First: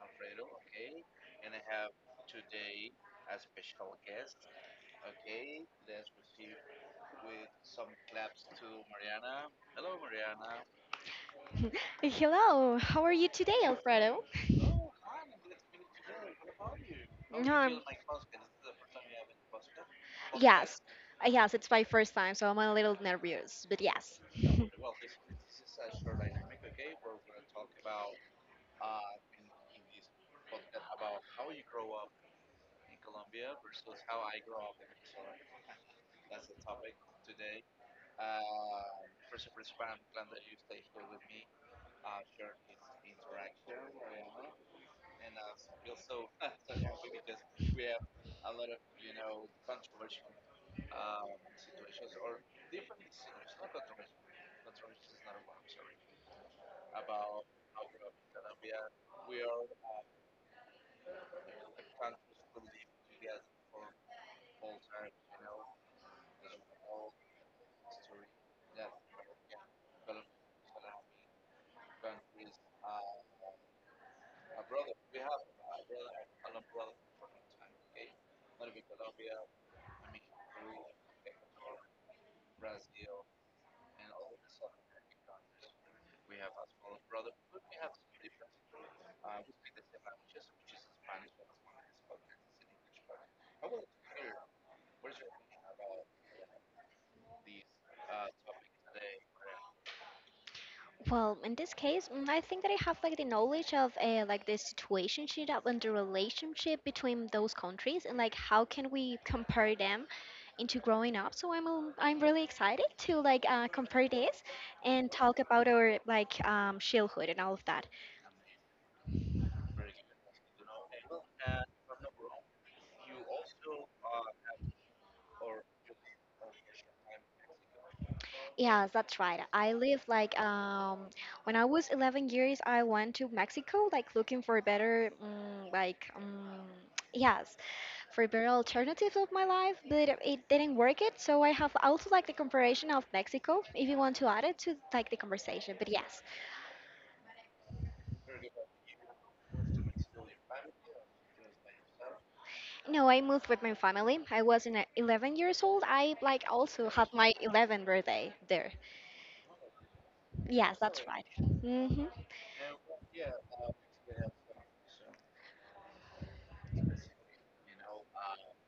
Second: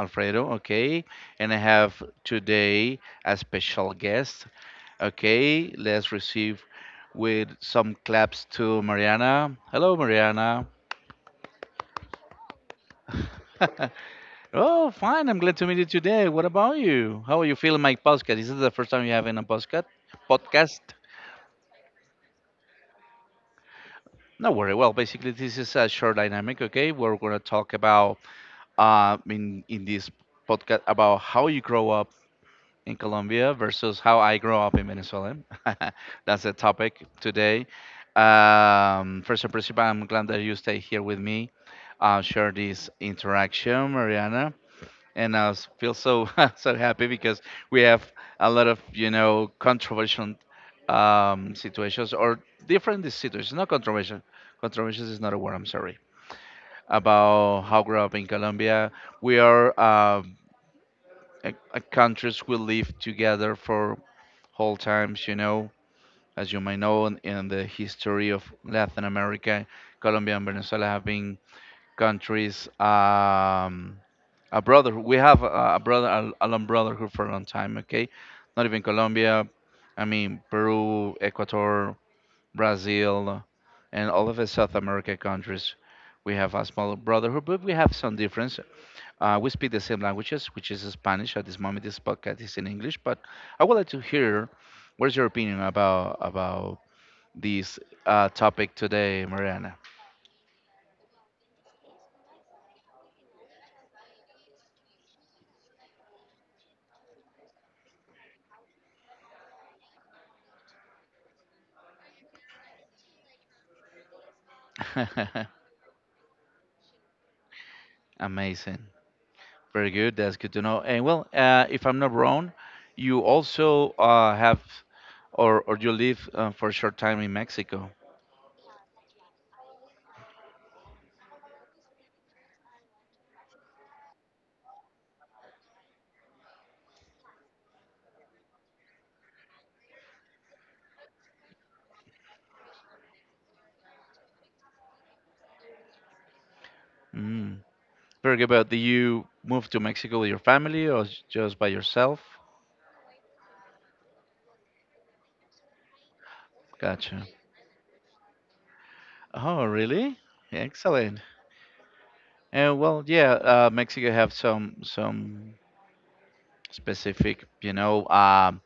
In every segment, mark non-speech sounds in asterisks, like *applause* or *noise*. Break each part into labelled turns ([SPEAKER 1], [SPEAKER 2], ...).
[SPEAKER 1] Alfredo, okay? And I have today a special guest, okay? Let's receive with some claps to Mariana. Hello, Mariana.
[SPEAKER 2] Hey, hello, how are you today,
[SPEAKER 1] *laughs*
[SPEAKER 2] Alfredo?
[SPEAKER 1] Oh, fine. I'm glad to meet you today. What about you? How are
[SPEAKER 2] No,
[SPEAKER 1] you
[SPEAKER 2] I'm-
[SPEAKER 1] feeling, my podcast? Is this the first time you have in a podcast? Podcast?
[SPEAKER 2] yes, yes, it's my first time, so I'm a little nervous, but yes.
[SPEAKER 1] No worry. Well, basically, this is a short dynamic. Okay, we're gonna talk about in this podcast about how you grow up in Colombia versus how I grew up in Venezuela. *laughs* That's the topic today. First and principal, I'm glad that you stay here with me, share this interaction, Mariana. And I feel so *laughs* so happy because we have a lot of controversial situations or different situations. Not controversial. Controversial is not a word. I'm sorry about how I grew up in Colombia. We are a countries we live together for whole times, you know, as you may know, in the history of Latin America, Colombia and Venezuela have been countries, a brother. We have a brother, a long brotherhood for a long time, okay? Not even Colombia, I mean, Peru, Ecuador, Brazil, and all of the South America countries. We have a small brotherhood, but we have some difference. We speak the same languages, which is Spanish. At this moment, this podcast is in English, but I would like to hear what is your opinion about this topic today, Mariana.
[SPEAKER 2] Well, in this case, I think that I have like the knowledge of like the situation and the relationship between those countries and like how can we compare them into growing up. So I'm really excited to like compare this and talk
[SPEAKER 1] *laughs*
[SPEAKER 2] about our like childhood and all of that.
[SPEAKER 1] Amazing, very good. That's good to know. And well, if I'm not wrong, you also have or you live for a short time in Mexico.
[SPEAKER 2] Yeah, that's right. I live like when I was 11 years old years I went to Mexico like looking for a better *tsk* yes, for a better alternative of my life, but it didn't work it. So I have also like the comparison of Mexico if you want to add it to like the conversation. But yes.
[SPEAKER 1] Mm. Very good. But did you move to Mexico with your family or just by yourself?
[SPEAKER 2] No, I moved with my family. I was in a- 11 years old. I like also had
[SPEAKER 1] Gotcha.
[SPEAKER 2] my 11th birthday there.
[SPEAKER 1] Oh, really?
[SPEAKER 2] Yes, that's
[SPEAKER 1] Excellent.
[SPEAKER 2] right. Mhm.
[SPEAKER 1] Well, yeah, Mexico have some specific, you know,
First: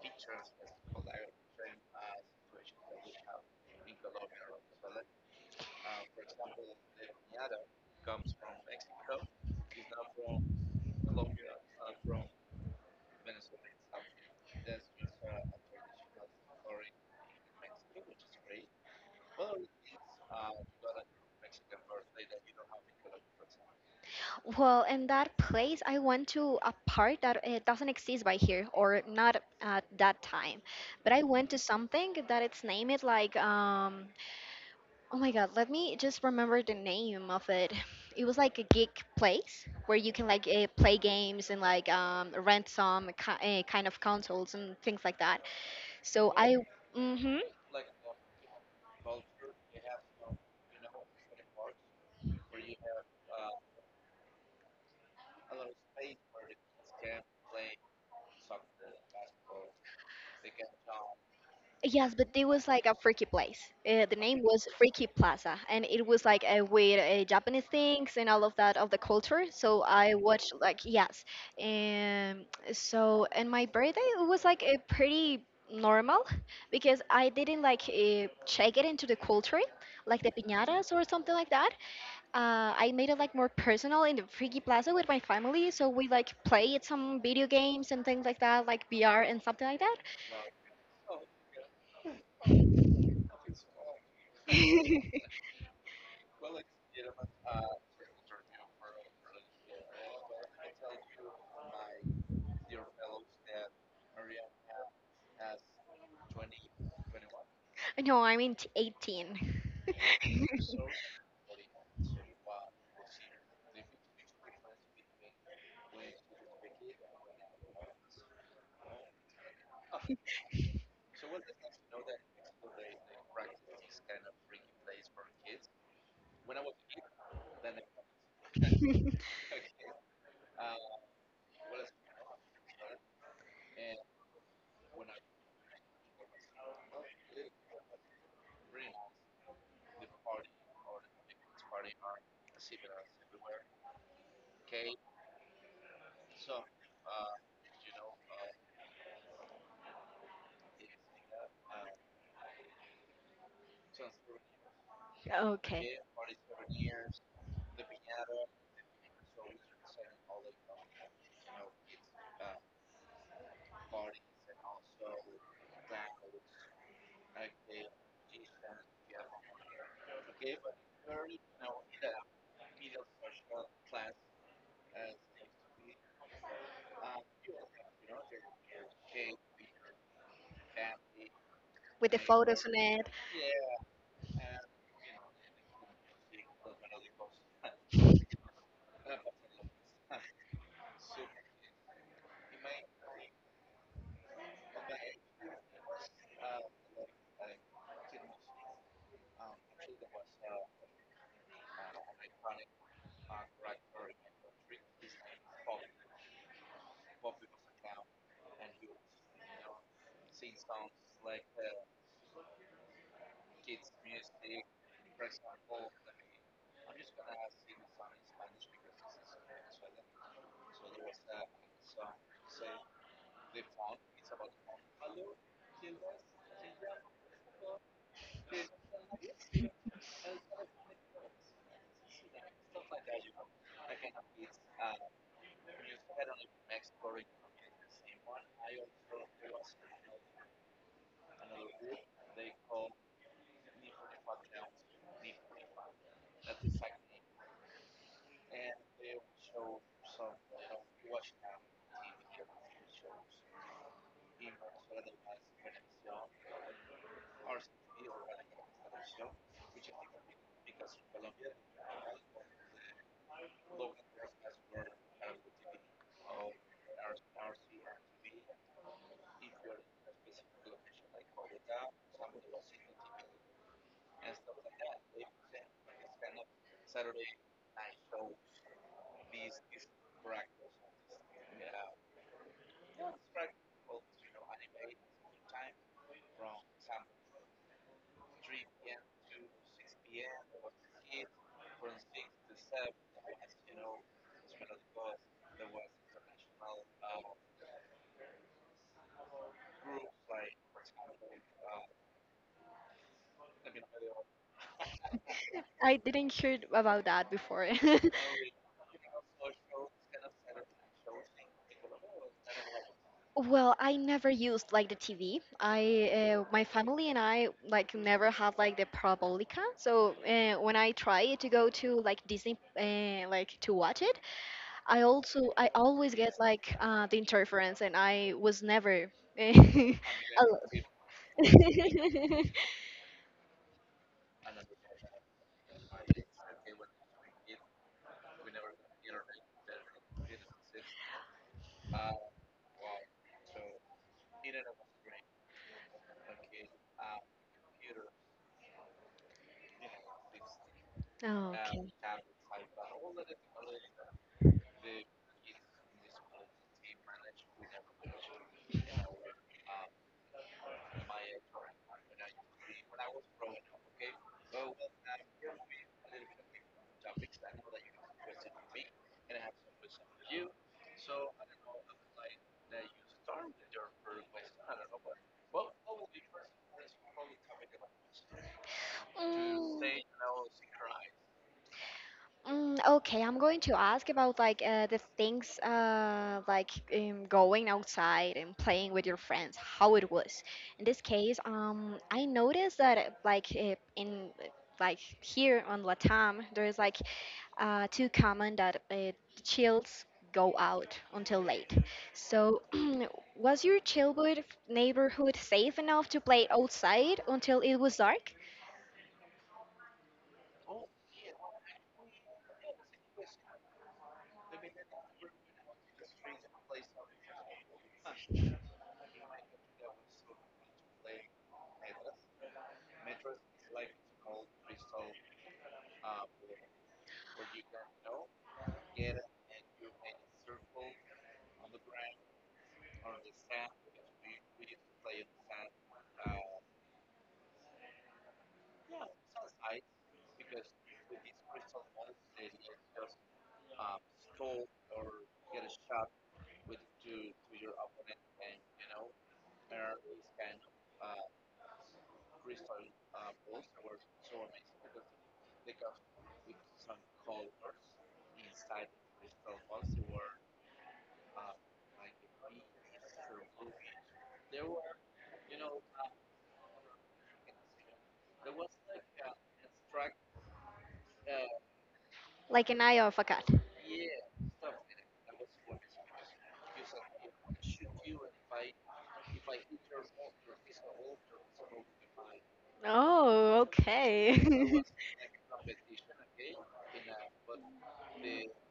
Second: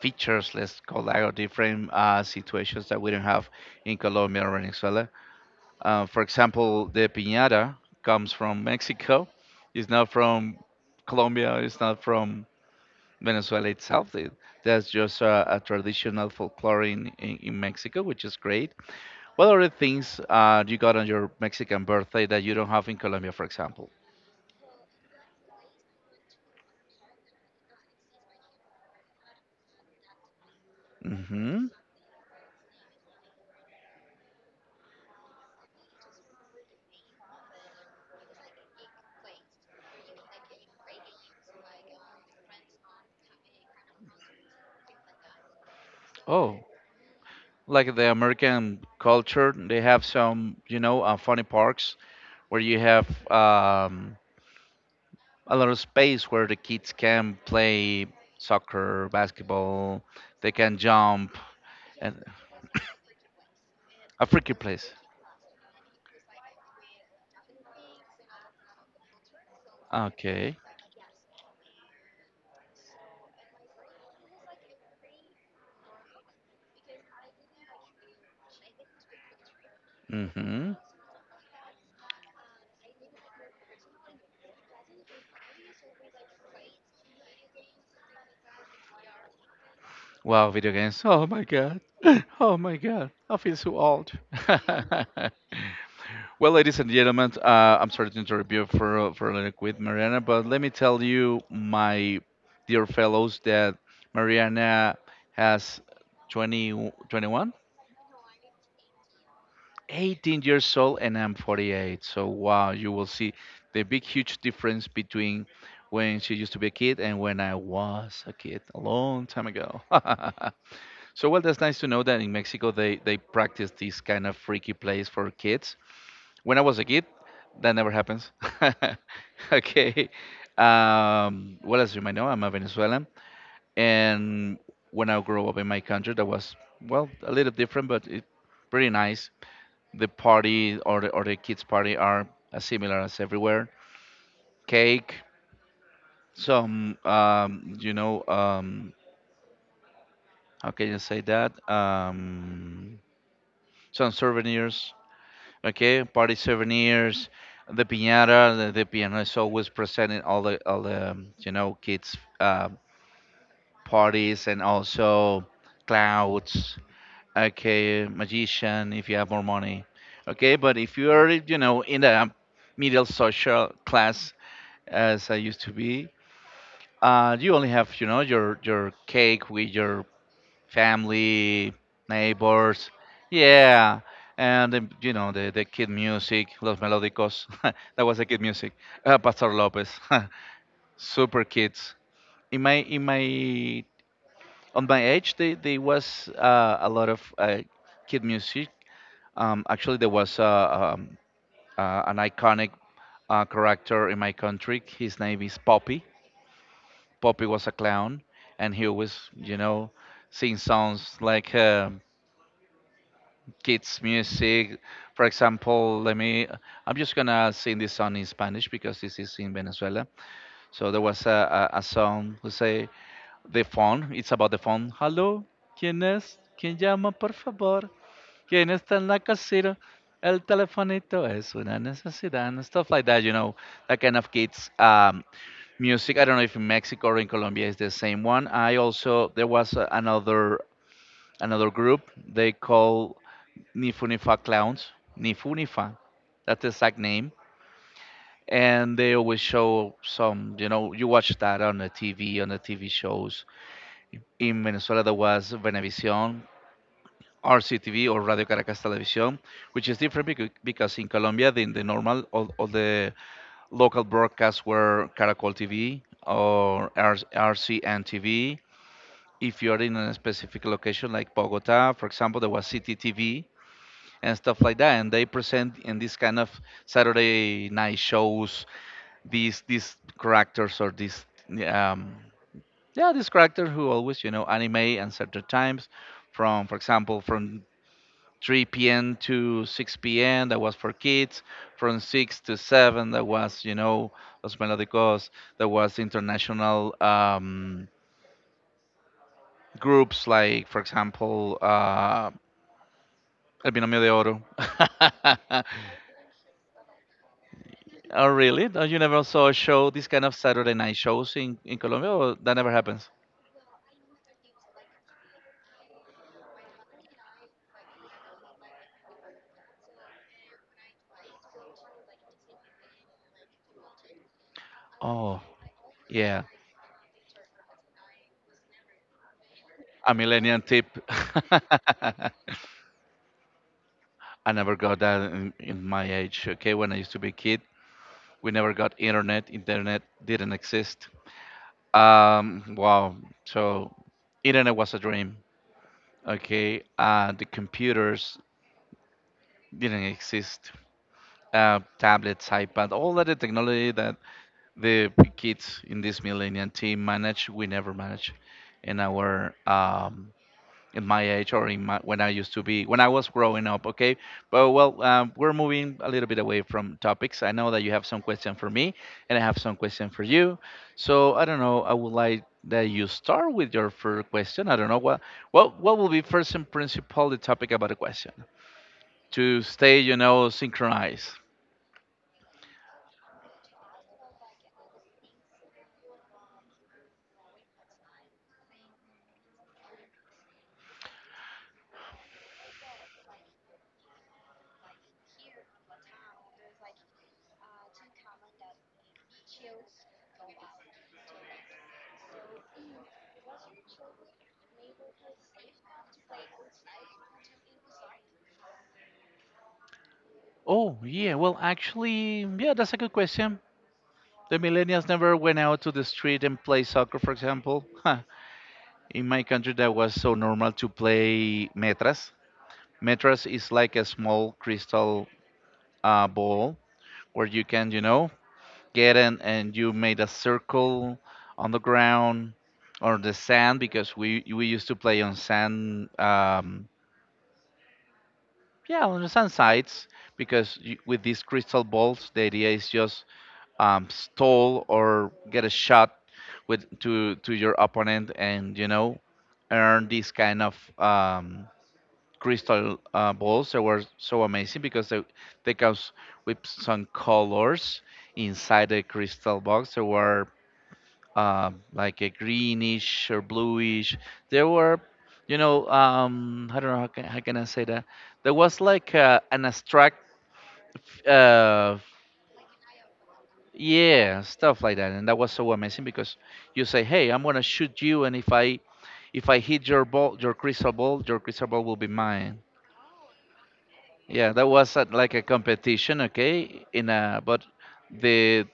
[SPEAKER 1] features. Let's call that or different situations that we don't have in Colombia or Venezuela. For example, the piñata comes from Mexico. It's not from Colombia. It's not from Venezuela itself. That's just a traditional folklore in Mexico, which is great. What are the things you got on your Mexican birthday that you don't have in Colombia, for example?
[SPEAKER 2] Well, in that place, I went to a park that it doesn't exist by here, or not at that time. But I went to
[SPEAKER 1] Hmm.
[SPEAKER 2] something that it's named like, oh my God, let me just remember the name of it. It was like a geek place where you can like play games and like rent some kind of consoles and things like that. So I,
[SPEAKER 1] Oh.
[SPEAKER 2] mm-hmm,
[SPEAKER 1] Like the American culture, they have some, you know, funny parks where you have a lot of space where the kids can play soccer, basketball, they can jump,
[SPEAKER 2] Yes,
[SPEAKER 1] and
[SPEAKER 2] but it was like a freaky place. The
[SPEAKER 1] a
[SPEAKER 2] name
[SPEAKER 1] freaky
[SPEAKER 2] was
[SPEAKER 1] place.
[SPEAKER 2] Freaky Plaza, and it was like with Japanese things and all of that of the culture. So I watched
[SPEAKER 1] Okay.
[SPEAKER 2] like yes, and and my birthday it was like a pretty normal because I didn't like check it into the culture like the
[SPEAKER 1] Mm-hmm.
[SPEAKER 2] piñatas or something like that. I made it like more personal in the Freaky Plaza with my family, so we like played some video games and things like that, like VR and something like that.
[SPEAKER 1] Wow, video games. Oh my god. *laughs* Oh my god. I feel so old. *laughs*
[SPEAKER 2] *laughs*
[SPEAKER 1] Well, ladies and gentlemen, I'm sorry to interrupt you for a little quit, Mariana, but let me tell you, my dear fellows, that Mariana has 20, 21,
[SPEAKER 2] No, I mean t- 18.
[SPEAKER 1] 18 years old, and I'm 48. So wow, you will see the big, huge difference between when she used to be a kid and when I was a kid a long time ago. *laughs* So well, that's nice to know that in Mexico they practice these kind of freaky plays for kids. When I was a kid, that never happens. *laughs*
[SPEAKER 2] *laughs*
[SPEAKER 1] Okay. Well, as you might know, I'm a Venezuelan, and when I grew up in my country, that was well a little different, but it pretty nice. The party or the kids party are as similar as everywhere. Cake, some how can you say that? Some souvenirs,
[SPEAKER 2] okay.
[SPEAKER 1] okay, party souvenirs, the piñata, the piano is always present in all the you know, kids parties, and also clouds, okay, magician if you have more money, okay, but if you are, you know, in the middle social class as I used to be, you only have, you know, your cake with your family,
[SPEAKER 2] With the photos on
[SPEAKER 1] neighbors.
[SPEAKER 2] it.
[SPEAKER 1] Yeah. And you know, the kid music, Los Melódicos. *laughs* That was the kid music. Pastor Lopez. *laughs* Super kids. In my age, they was a lot of kid music. Actually, there was an iconic character in my country. His name is Poppy. Poppy was a clown, and he always, you know, sing songs like kids music. For example, let me. I'm just gonna sing this song in Spanish because this is in Venezuela. So there was a song who say the phone. It's about the phone. Hello, ¿quién es? ¿Quién llama, por favor? ¿Quién está en la casita? El telefonito es una necesidad, and stuff like that. You know, that kind of kids music. I don't know if in Mexico or in Colombia is the same one. I also there was another group they call Nifunifa clowns. Nifunifa. That's the exact name. And they always show some, you know, you watch that on the TV, on the TV shows. In Venezuela, there was Venevisión, RCTV, or Radio Caracas Televisión, which is different because in Colombia, the normal, all the local broadcasts were Caracol TV or RCN TV. If you're in a specific location like Bogota, for example, there was CTTV, and stuff like that, and they present in this kind of Saturday night shows, these characters or these um yeah, these characters who always, you know, anime and certain times from, for example, from 3 p.m to 6 p.m, that was for kids. From 6 to 7, that was, you know, Los Melódicos. That was international groups like, for example, El Binomio de Oro.
[SPEAKER 2] I
[SPEAKER 1] *laughs*
[SPEAKER 2] didn't hear about that before. *laughs*
[SPEAKER 1] Oh, really? No, you never saw a show, this kind of Saturday night shows in Colombia, or that never happens?
[SPEAKER 2] Well, I never used like the TV. My family and I like never had like the Parabolica. So when I try to go to like Disney, like to watch it,
[SPEAKER 1] Oh,
[SPEAKER 2] I always get
[SPEAKER 1] yeah.
[SPEAKER 2] like the interference, and I was never. Uh,
[SPEAKER 1] A
[SPEAKER 2] *laughs*
[SPEAKER 1] millennial
[SPEAKER 2] al-
[SPEAKER 1] tip. *laughs*
[SPEAKER 2] *laughs*
[SPEAKER 1] I never got that in my age, okay? When I used to be a kid, we never got internet. Internet didn't exist. Wow. So, internet was a dream, okay? The computers didn't exist.
[SPEAKER 2] Oh.
[SPEAKER 1] Tablets, iPad, all of the technology that the kids in this millennial team manage, we never manage in our in my age, or in my when I used to be, when I was growing up, okay? But well, we're moving a little bit away from topics. I know that you have some question for me, and I have some question for you, so I don't know, I would like that you start with your first question. I don't know what will be first and principal the topic about the question to stay, you know, synchronized.
[SPEAKER 2] Okay, I'm going to ask about like the things going outside and playing with your friends, how it was. In this case, I noticed that like here on Latam, there is like too common that chills go out until late. So, *clears throat* was your childhood neighborhood safe enough to play outside until it was dark,
[SPEAKER 1] Oh, yeah. Well, actually, yeah, that's a good question. The millennials never went out to the street and play soccer, for example. *laughs* Huh. In my country, that was so normal to play metras. Metras is like a small crystal ball where you can, you know, get in, and you made a circle on the ground or the sand, because we used to play on sand, yeah, on the sand sites, because you, with these crystal balls, the idea is just stall or get a shot with to your opponent, and you know, earn these kind of crystal balls that were so amazing because they comes with some colors inside the crystal box. They were like a greenish or bluish. They were, you know, I don't know how can I say that. There was like an abstract f- uh,
[SPEAKER 2] like an eye of a cat?
[SPEAKER 1] yeah, stuff like that. And that was so amazing because you say, "Hey, I'm gonna shoot you, and if I hit your ball, your crystal ball, your crystal ball will be mine."
[SPEAKER 2] Oh,
[SPEAKER 1] Yeah, that
[SPEAKER 2] okay.
[SPEAKER 1] was
[SPEAKER 2] *laughs*
[SPEAKER 1] at, like a competition, okay? In a but the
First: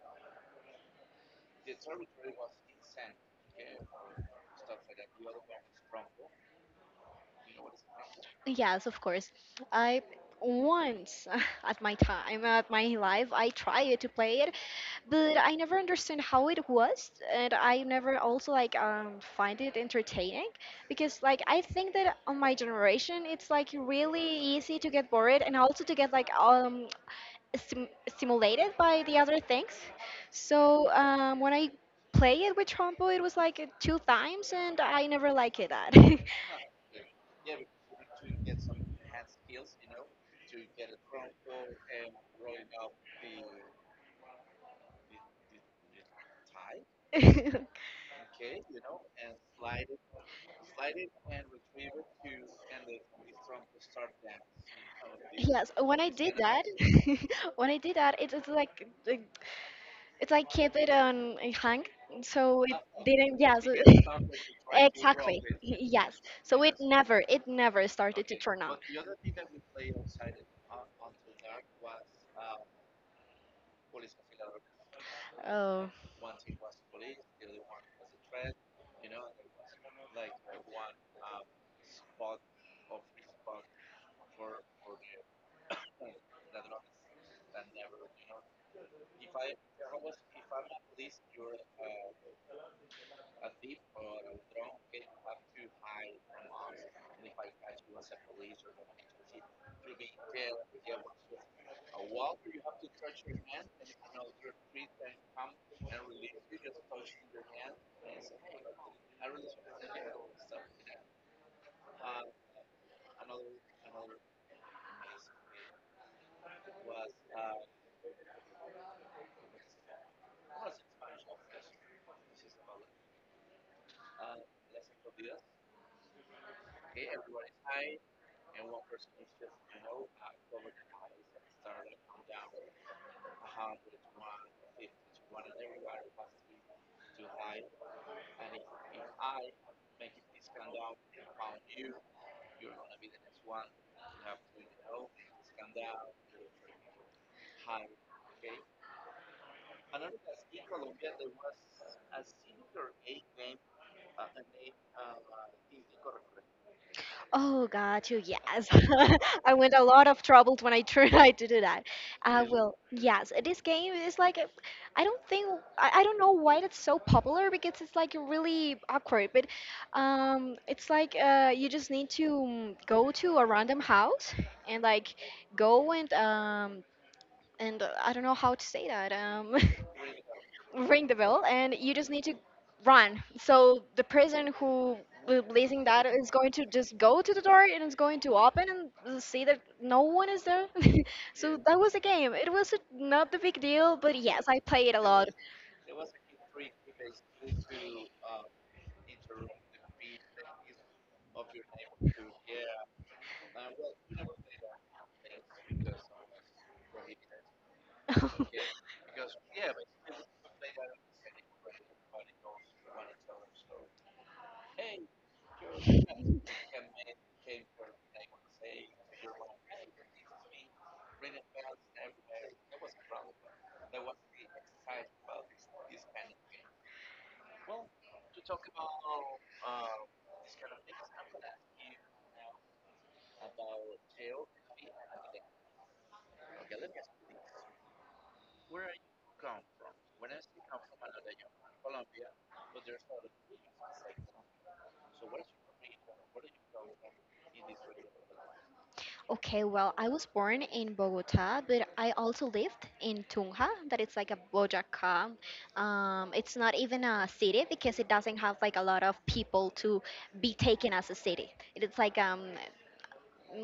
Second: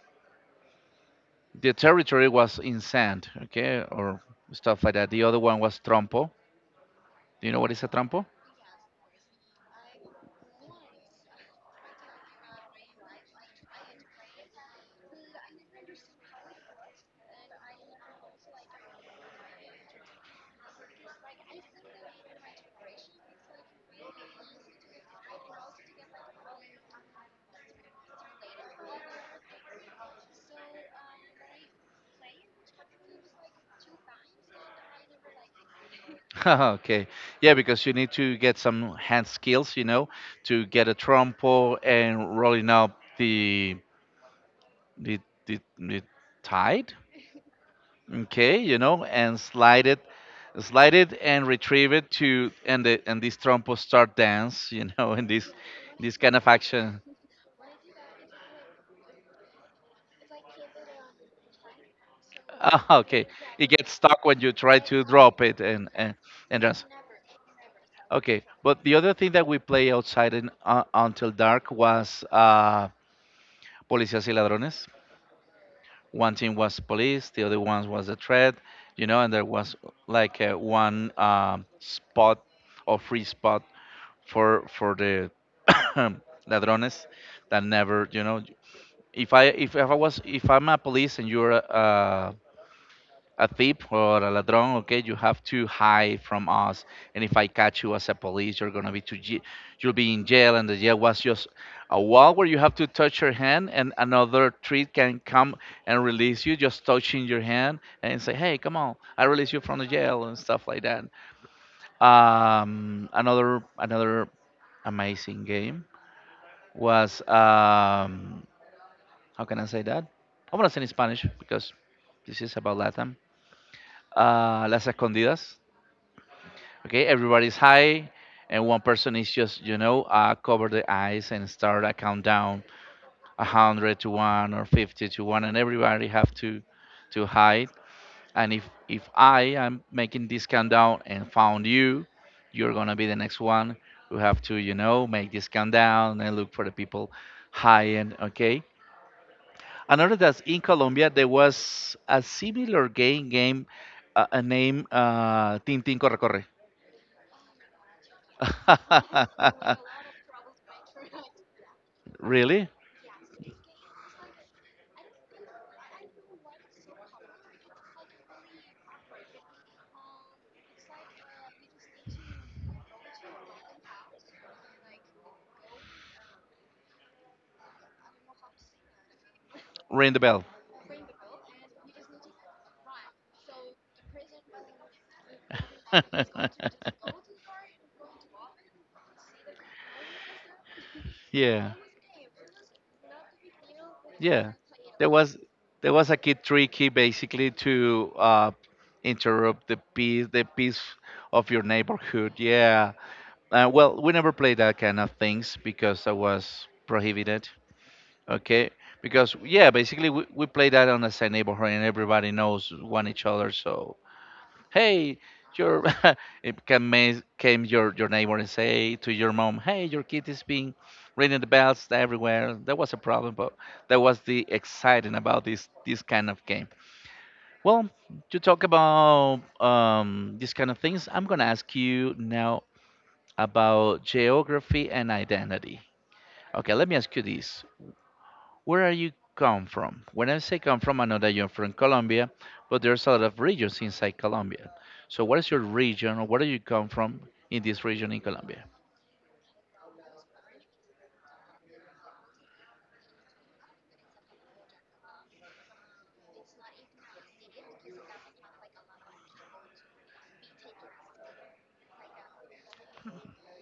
[SPEAKER 1] the territory was in sand, okay, or stuff like that. The other one was trompo. Do you know what is a trompo?
[SPEAKER 2] Yes, of course. I once *laughs* at my time, at my life, I tried to play it, but I never understood how it was, and I never also like find it entertaining because like I think that on my generation, it's like really easy to get bored and also to get like stim- stimulated by the other things. So when I play it with Trompo, it was like two times, and I never liked it that.
[SPEAKER 1] *laughs* Okay, yeah, because you need to get some hand skills, you know, to get a trompo and rolling up the the tide,
[SPEAKER 2] *laughs*
[SPEAKER 1] okay, you know, and slide it and retrieve it to and this trompo start dance *laughs* you know, and this
[SPEAKER 2] Yes, when I
[SPEAKER 1] this
[SPEAKER 2] did
[SPEAKER 1] kind of
[SPEAKER 2] that,
[SPEAKER 1] action. *laughs*
[SPEAKER 2] *laughs* when I did that, it, it's like kept it on a hang, so it
[SPEAKER 1] Ah, okay,
[SPEAKER 2] didn't. Yeah,
[SPEAKER 1] it
[SPEAKER 2] so
[SPEAKER 1] gets stuck when
[SPEAKER 2] *laughs*
[SPEAKER 1] you try to
[SPEAKER 2] exactly.
[SPEAKER 1] drop it, and and,
[SPEAKER 2] Yes, so
[SPEAKER 1] and dance.
[SPEAKER 2] it never started to
[SPEAKER 1] Okay,
[SPEAKER 2] turn on.
[SPEAKER 1] but the other thing that we play outside in, until dark was policías y ladrones.
[SPEAKER 2] Oh.
[SPEAKER 1] One team was police, the other one was the threat, you know, and there was one spot or free spot for the *coughs* ladrones, that never, you know. If i if, if i was if i'm a police and you're a thief or a ladron, okay, you have to hide from us, and if I catch you as a police, you're gonna be to j- you'll be in jail. And the jail was just a wall where you have to touch your hand, and another tree can come and release you just touching your hand and say, "Hey, come on, I release you from the jail," and stuff like that. Another amazing game was, how can I say that? I want to say in Spanish because this is about Latin. Las escondidas. Okay, everybody's high, and one person is just cover the eyes and start a countdown, 100 to 1 or 50 to 1, and everybody have to hide. And if I am making this countdown and found you, you're gonna be the next one who have to, make this countdown and look for the people high, and okay? I noticed that in Colombia there was a similar game named Tintin Corre Corre.
[SPEAKER 2] Oh, got you. Yes. *laughs* I went a
[SPEAKER 1] *laughs*
[SPEAKER 2] lot of trouble when I tried to *laughs* do that.
[SPEAKER 1] Really?
[SPEAKER 2] Well, yes, this game is like, I don't think, I don't know why it's so popular because it's like really awkward, but it's like you just need to go to a random house and like go and, I don't know how to say that. *laughs*
[SPEAKER 1] Ring the bell.
[SPEAKER 2] Ring the bell and you just need to run. So the person who will blazing that is going to
[SPEAKER 1] *laughs*
[SPEAKER 2] just go to the door and it's going to open and see that no one is there. *laughs* so
[SPEAKER 1] Yeah.
[SPEAKER 2] that was a game. It was a, not the big deal, but yes,
[SPEAKER 1] Yeah,
[SPEAKER 2] I play it a
[SPEAKER 1] there
[SPEAKER 2] lot.
[SPEAKER 1] was there was a key tricky basically to interrupt the peace of your neighborhood. Yeah. Well, we never played that kind of things because I was prohibited. Okay,
[SPEAKER 2] *laughs*
[SPEAKER 1] because, yeah, basically we play that on the same neighborhood, and everybody knows one each other. So, hey, your *laughs* it can came your neighbor and say to your mom, "Hey, your kid is being ringing the bells everywhere." That was a problem, but that was the exciting about this kind of game. Well, to talk about, these kind of things, I'm gonna ask you now about geography and identity. Okay, let me ask you this. Where are you come from? When I say come from, I know that you're from Colombia, but there's a lot of regions inside Colombia. So what is your region, or where do you come from in this region in Colombia?
[SPEAKER 2] okay, well, I was born in Bogota, but I also lived in Tunja, that it's like a Bojaca. It's not even a city because it doesn't have like a lot of people to be taken as a city. It's like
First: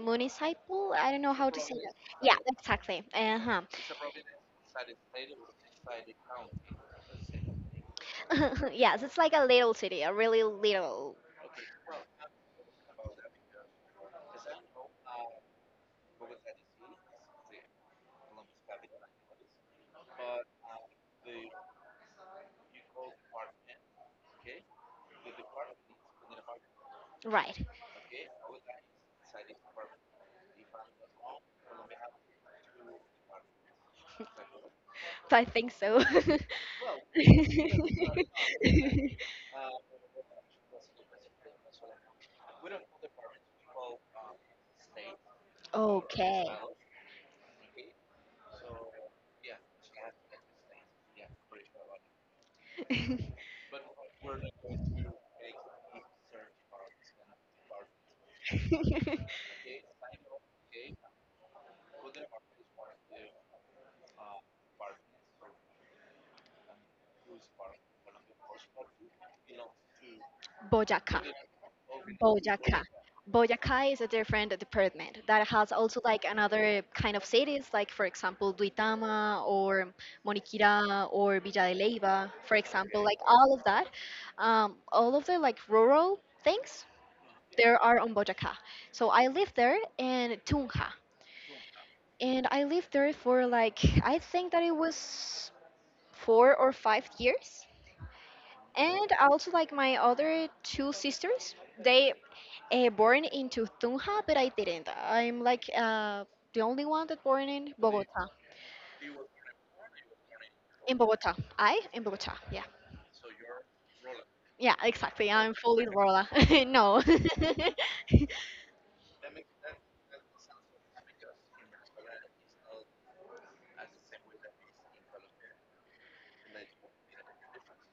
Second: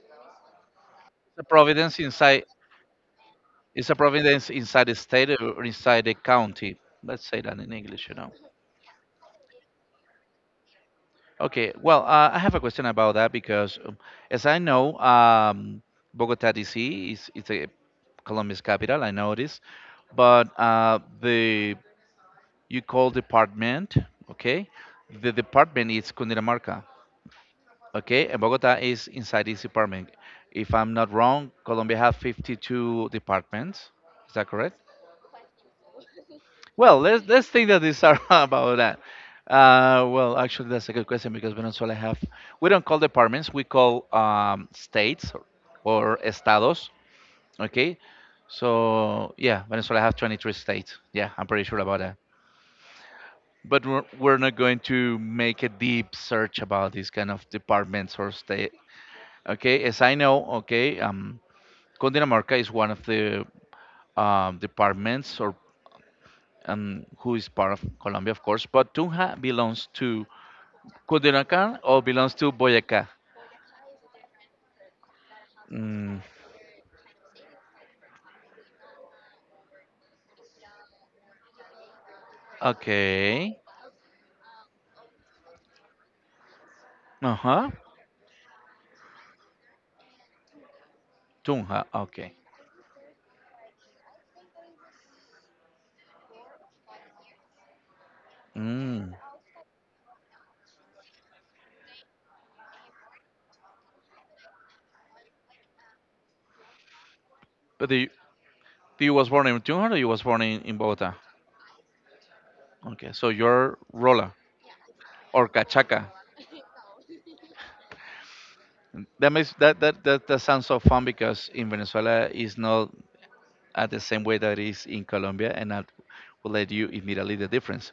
[SPEAKER 2] municipal, I don't know
[SPEAKER 1] The
[SPEAKER 2] how to say that.
[SPEAKER 1] providence
[SPEAKER 2] Yeah,
[SPEAKER 1] inside
[SPEAKER 2] exactly. Uh-huh.
[SPEAKER 1] is a providence inside the state or inside the county. Let's say that in English, you know.
[SPEAKER 2] *laughs* yes, it's like a little city, a really little.
[SPEAKER 1] Okay, well, I have a question about that because, as I know, Bogota DC is it's a Colombia's capital. I know this, but the you call department, okay? The department is Cundinamarca,
[SPEAKER 2] Right.
[SPEAKER 1] okay? And Bogota is inside this department. If I'm not wrong, Colombia have 52 departments. Is that correct?
[SPEAKER 2] So I think so. *laughs*
[SPEAKER 1] Well, let's think that these are *laughs* about that. Well, actually, that's a good question because Venezuela have, we don't call departments, we call, states or
[SPEAKER 2] okay.
[SPEAKER 1] estados. Okay, so, yeah, Venezuela have 23 states. Yeah, I'm pretty sure about. But we're not going to make a deep search about these kind of departments or state.
[SPEAKER 2] *laughs*
[SPEAKER 1] Okay, as I know, okay, Cundinamarca is one of the, departments or, who is part of Colombia, of course, but Tunja belongs to
[SPEAKER 2] bojaca.
[SPEAKER 1] Cundinamarca or belongs to
[SPEAKER 2] Boyaca.
[SPEAKER 1] Boyacá.
[SPEAKER 2] Boyacá is a different department that has also
[SPEAKER 1] Mm,
[SPEAKER 2] like another kind of cities, like for example Duitama or Moniquirá or Villa de Leyva, for example, like all of
[SPEAKER 1] okay.
[SPEAKER 2] that, all of the like rural things
[SPEAKER 1] Uh-huh.
[SPEAKER 2] there are on Boyacá. So I lived there in Tunja,
[SPEAKER 1] Tunja. Okay.
[SPEAKER 2] and I lived there for like I think that it was 4 or 5 years, and
[SPEAKER 1] Mm.
[SPEAKER 2] also like my other two sisters they born into Tunja but I didn't. I'm like the only one that born in
[SPEAKER 1] But you,
[SPEAKER 2] Bogota.
[SPEAKER 1] you was born in Tunja, or you was born in
[SPEAKER 2] in
[SPEAKER 1] Bogota?
[SPEAKER 2] bogota i in bogota Yeah,
[SPEAKER 1] Okay. So you're Rola
[SPEAKER 2] yeah exactly,
[SPEAKER 1] or
[SPEAKER 2] I'm fully
[SPEAKER 1] Cachaca.
[SPEAKER 2] rola. *laughs* no.
[SPEAKER 1] That makes that, that that that sounds so fun, because in Venezuela is not at the same way that it is in Colombia, and that will let you immediately the difference.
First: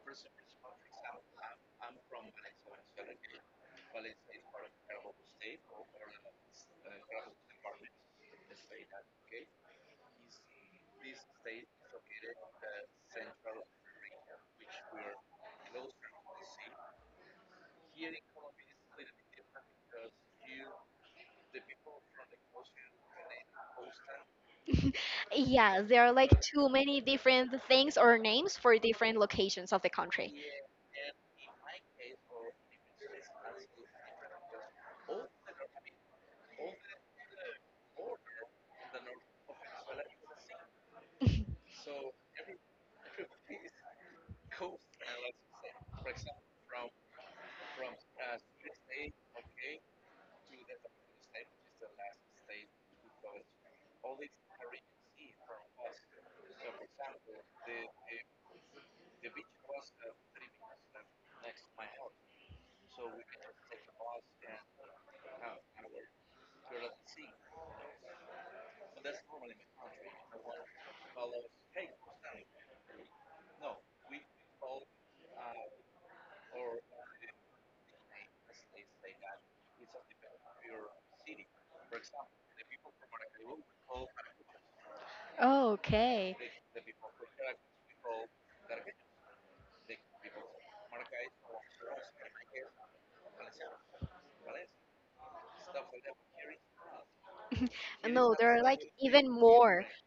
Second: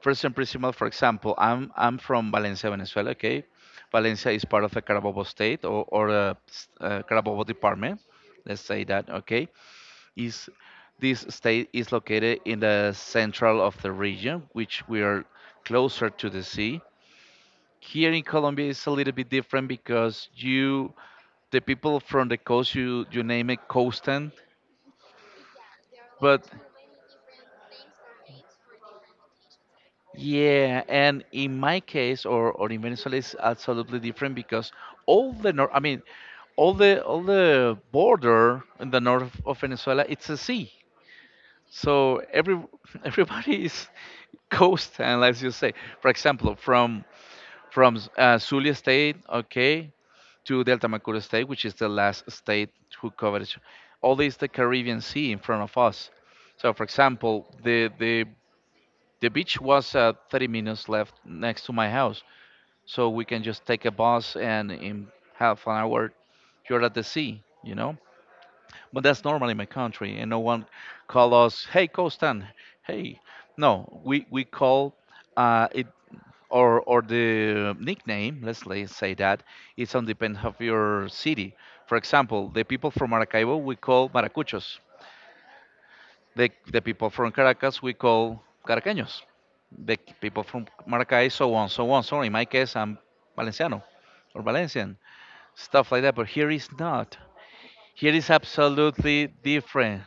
[SPEAKER 1] First and principal, for example, I'm from Valencia, Venezuela. Okay, Valencia is part of the Carabobo state or Carabobo department. Let's say that. Okay, is this state is located in the central of the region, which we are closer to the sea. Here in Colombia, it's a little bit different because you, the people from the coast, you name it coastan,
[SPEAKER 2] *laughs* yeah, there are like
[SPEAKER 1] but
[SPEAKER 2] too many different things or names for different locations of the country.
[SPEAKER 1] yeah. And in my case, or, in Venezuela, it's absolutely different because all the north, I mean, all the border in the north of Venezuela, it's a sea. So every *laughs* everybody is coast, and as you say, for example, from Zulia State, okay, to Delta Macuro State, which is the last state who covers all is the Caribbean Sea in front of us. So, for example, the beach was 30 minutes left next to my house, so we can just take a bus, and in half an hour you're at the sea, you know. But that's normal in my country, and no one call us, "Hey, Costan," "Hey." No, we call. It or the nickname, say that, it's on depend of your city. For example, the people from Maracaibo we call maracuchos.
[SPEAKER 2] Oh, okay.
[SPEAKER 1] The people from Caracas we call caraqueños. The people from Maracay, so on, so on. So in my case, I'm Valenciano or Valencian, stuff like that. But here is not. Here is
[SPEAKER 2] No, there are like
[SPEAKER 1] absolutely
[SPEAKER 2] even more.
[SPEAKER 1] different.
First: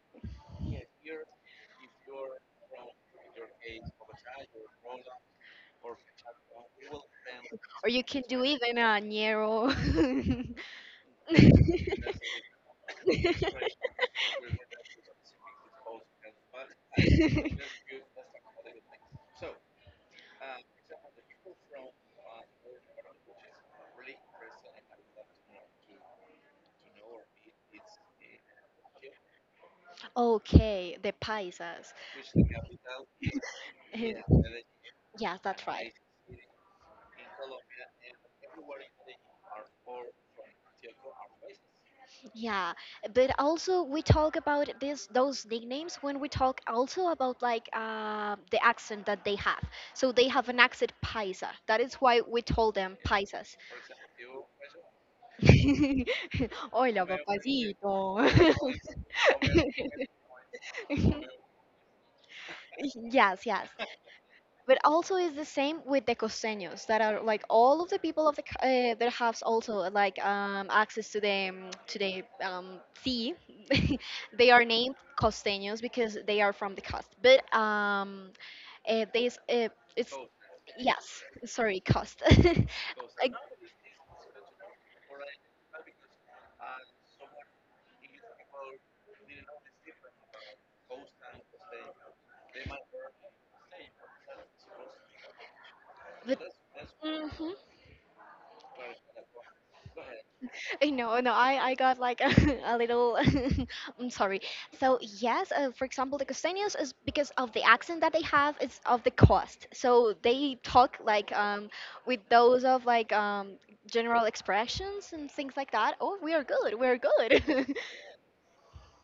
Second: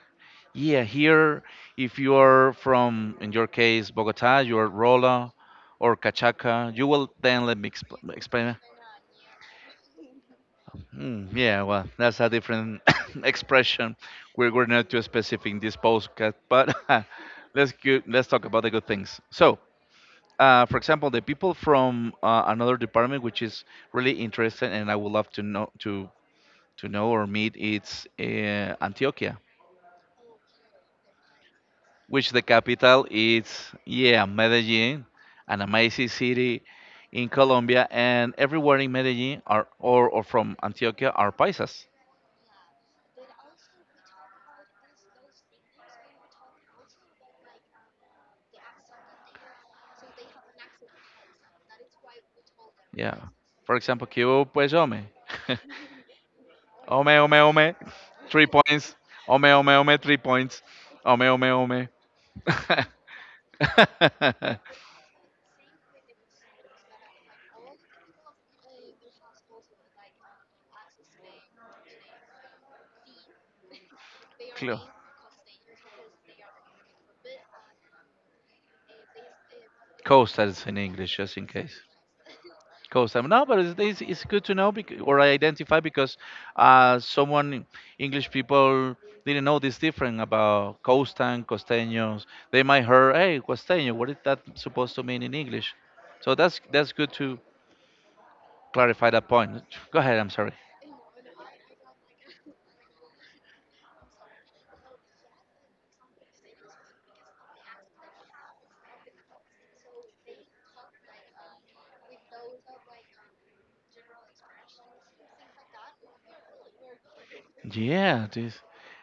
[SPEAKER 1] Yeah, here, if you are from, in your case, Bogota, you are Rola or Cachaca, you will then let me
[SPEAKER 2] Or you can do
[SPEAKER 1] explain.
[SPEAKER 2] even a ñero.
[SPEAKER 1] Mm,
[SPEAKER 2] *laughs*
[SPEAKER 1] yeah, well,
[SPEAKER 2] *laughs*
[SPEAKER 1] that's a different *coughs* expression. We're not too specific in this podcast, but *laughs* let's go, let's talk about the good things. So, for example, the people from, another department, which is really interesting, and I would love to know to know or meet, it's, Antioquia,
[SPEAKER 2] okay, the paisas.
[SPEAKER 1] which the capital is, yeah,
[SPEAKER 2] *laughs*
[SPEAKER 1] Medellin,
[SPEAKER 2] Yes,
[SPEAKER 1] an
[SPEAKER 2] that's right.
[SPEAKER 1] amazing city in Colombia, and everywhere in Medellin are or, from Antioquia are paisas.
[SPEAKER 2] Yeah, but also we talk about this those nicknames when we talk also about like the accent that they have. So they have an accent paisa. That is why we told them
[SPEAKER 1] Yeah.
[SPEAKER 2] paisas.
[SPEAKER 1] For example, que pues, hombre?
[SPEAKER 2] *laughs* Hola,
[SPEAKER 1] Hombre, hombre, hombre.
[SPEAKER 2] papacito.
[SPEAKER 1] *laughs* Three points. Hombre, hombre, hombre, three points. Hombre, hombre, hombre.
[SPEAKER 2] *laughs* yes, yes.
[SPEAKER 1] *laughs*
[SPEAKER 2] But also is the same with the costeños that are like all of the people of the that have also like access to the sea. *laughs* they are
[SPEAKER 1] Clo-
[SPEAKER 2] named costeños because they are from the coast. But this it's
[SPEAKER 1] Coasters in English,
[SPEAKER 2] yes,
[SPEAKER 1] just in
[SPEAKER 2] sorry,
[SPEAKER 1] case.
[SPEAKER 2] cost. *laughs*
[SPEAKER 1] Cause them.
[SPEAKER 2] Like,
[SPEAKER 1] No, but it's good to know, or identify, because, someone, English people, didn't know this different about coastan, costeños. They might hear, "Hey, costeño, what is that supposed to mean in English?" So
[SPEAKER 2] but,
[SPEAKER 1] that's good to
[SPEAKER 2] mhm.
[SPEAKER 1] clarify that point. Go ahead. I'm sorry.
[SPEAKER 2] No, I got like a, *laughs* a little. *laughs* I'm sorry. So yes, for example, the costeños is because of the accent that they have. It's of the cost. So they talk like with those of like general expressions and things like that. Oh, we are good. We are good.
[SPEAKER 1] Yeah, this,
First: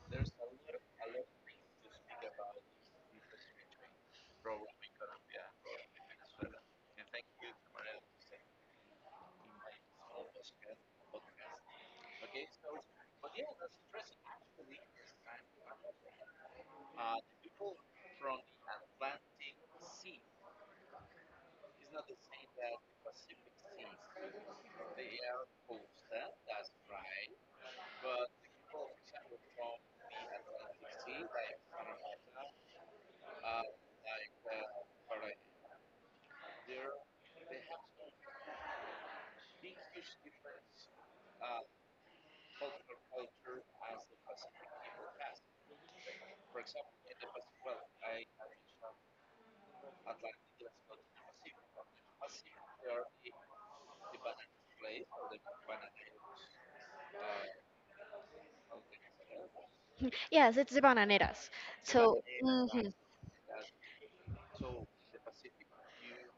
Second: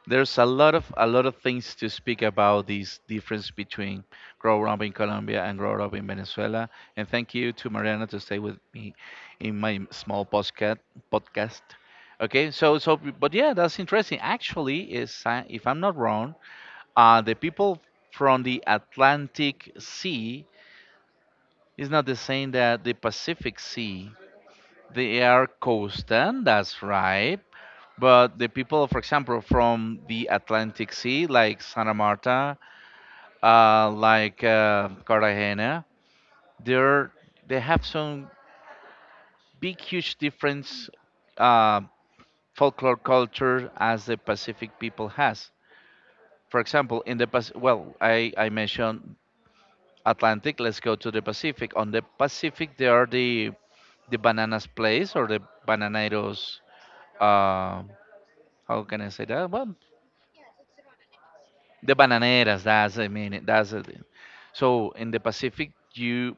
[SPEAKER 1] there's a lot of things to speak about this difference between growing up in Colombia and growing up in Venezuela. And thank you to Mariana to stay with me in my small podcast. Okay, so but, yeah, that's interesting. Actually, is, if I'm not wrong, the people from the Atlantic Sea is not the same that the Pacific Sea. They are coastal. That's right. But the people, for example, from the Atlantic Sea, like Santa Marta, like, Cartagena, they're, they have some big, huge difference, uh, folklore culture as the Pacific people has. For example, in the well, I mentioned Atlantic. Let's go to the Pacific. On the Pacific, there are the bananas place or the bananeros. Uh, how can I say that? Well,
[SPEAKER 2] *laughs* yes, it's the bananeras.
[SPEAKER 1] the
[SPEAKER 2] So.
[SPEAKER 1] bananeras.
[SPEAKER 2] Mhm.
[SPEAKER 1] That's, I mean, that's it. So in the Pacific, you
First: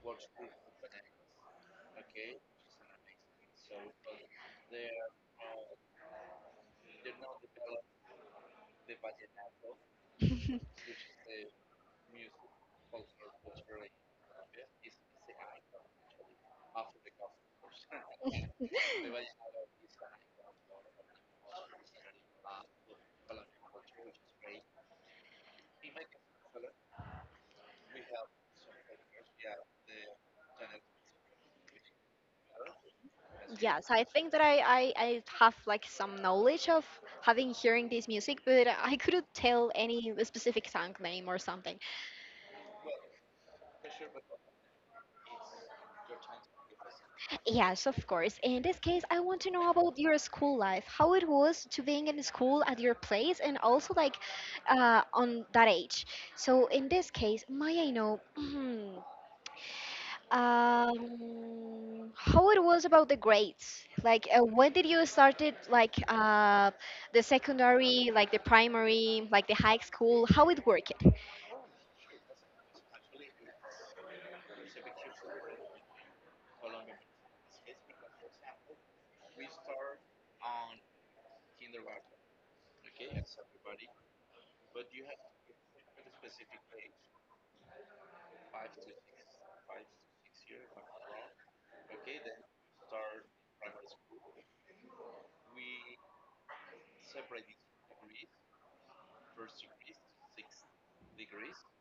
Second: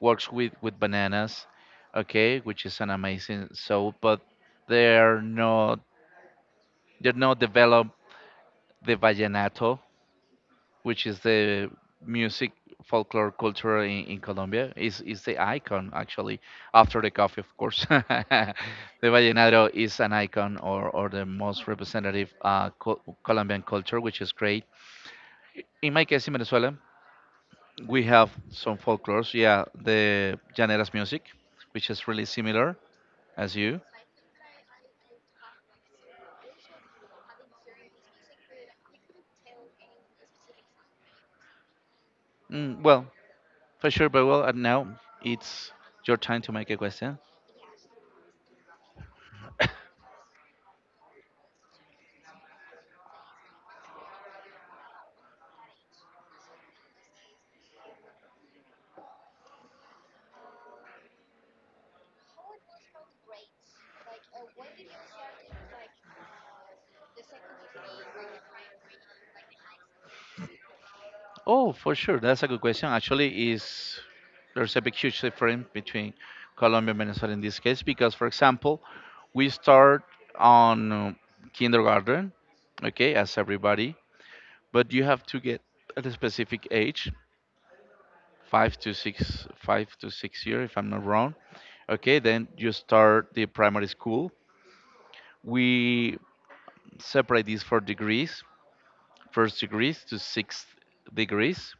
[SPEAKER 1] works with bananas, okay, which is an amazing soap, but they're not they're not developed the vallenato, which is the music folklore culture in Colombia. Is the icon, actually, after the coffee, of course. *laughs* The vallenato is an icon or the most representative, Colombian culture, which is great.
[SPEAKER 2] *laughs*
[SPEAKER 1] In my case, in Venezuela. We have some folklores. Yeah, the Llaneras music, which is really similar as you.
[SPEAKER 2] Yes, I think that I have like some knowledge of having hearing this music, but I couldn't tell any specific song name or something.
[SPEAKER 1] Mm, well, for sure. But well, and now it's your time to make a question.
[SPEAKER 2] Yes, of course. In this case, I want to know about your school life, how it was to being in school at your place, and also like on that age. So in this case, may I know? *clears throat* How it was about the grades? Like, when did you started like the secondary, like the primary, like the high school? How it worked?
[SPEAKER 1] Oh, for sure. That's a good question. Actually, is there's a big, huge difference between Colombia and Venezuela in this case because, for example, we start on, kindergarten, okay, as everybody, but you have to get at a specific age, 5 to 6 years, if I'm not wrong. Okay, then you start the primary school. We separate these for degrees, first degrees to sixth degrees.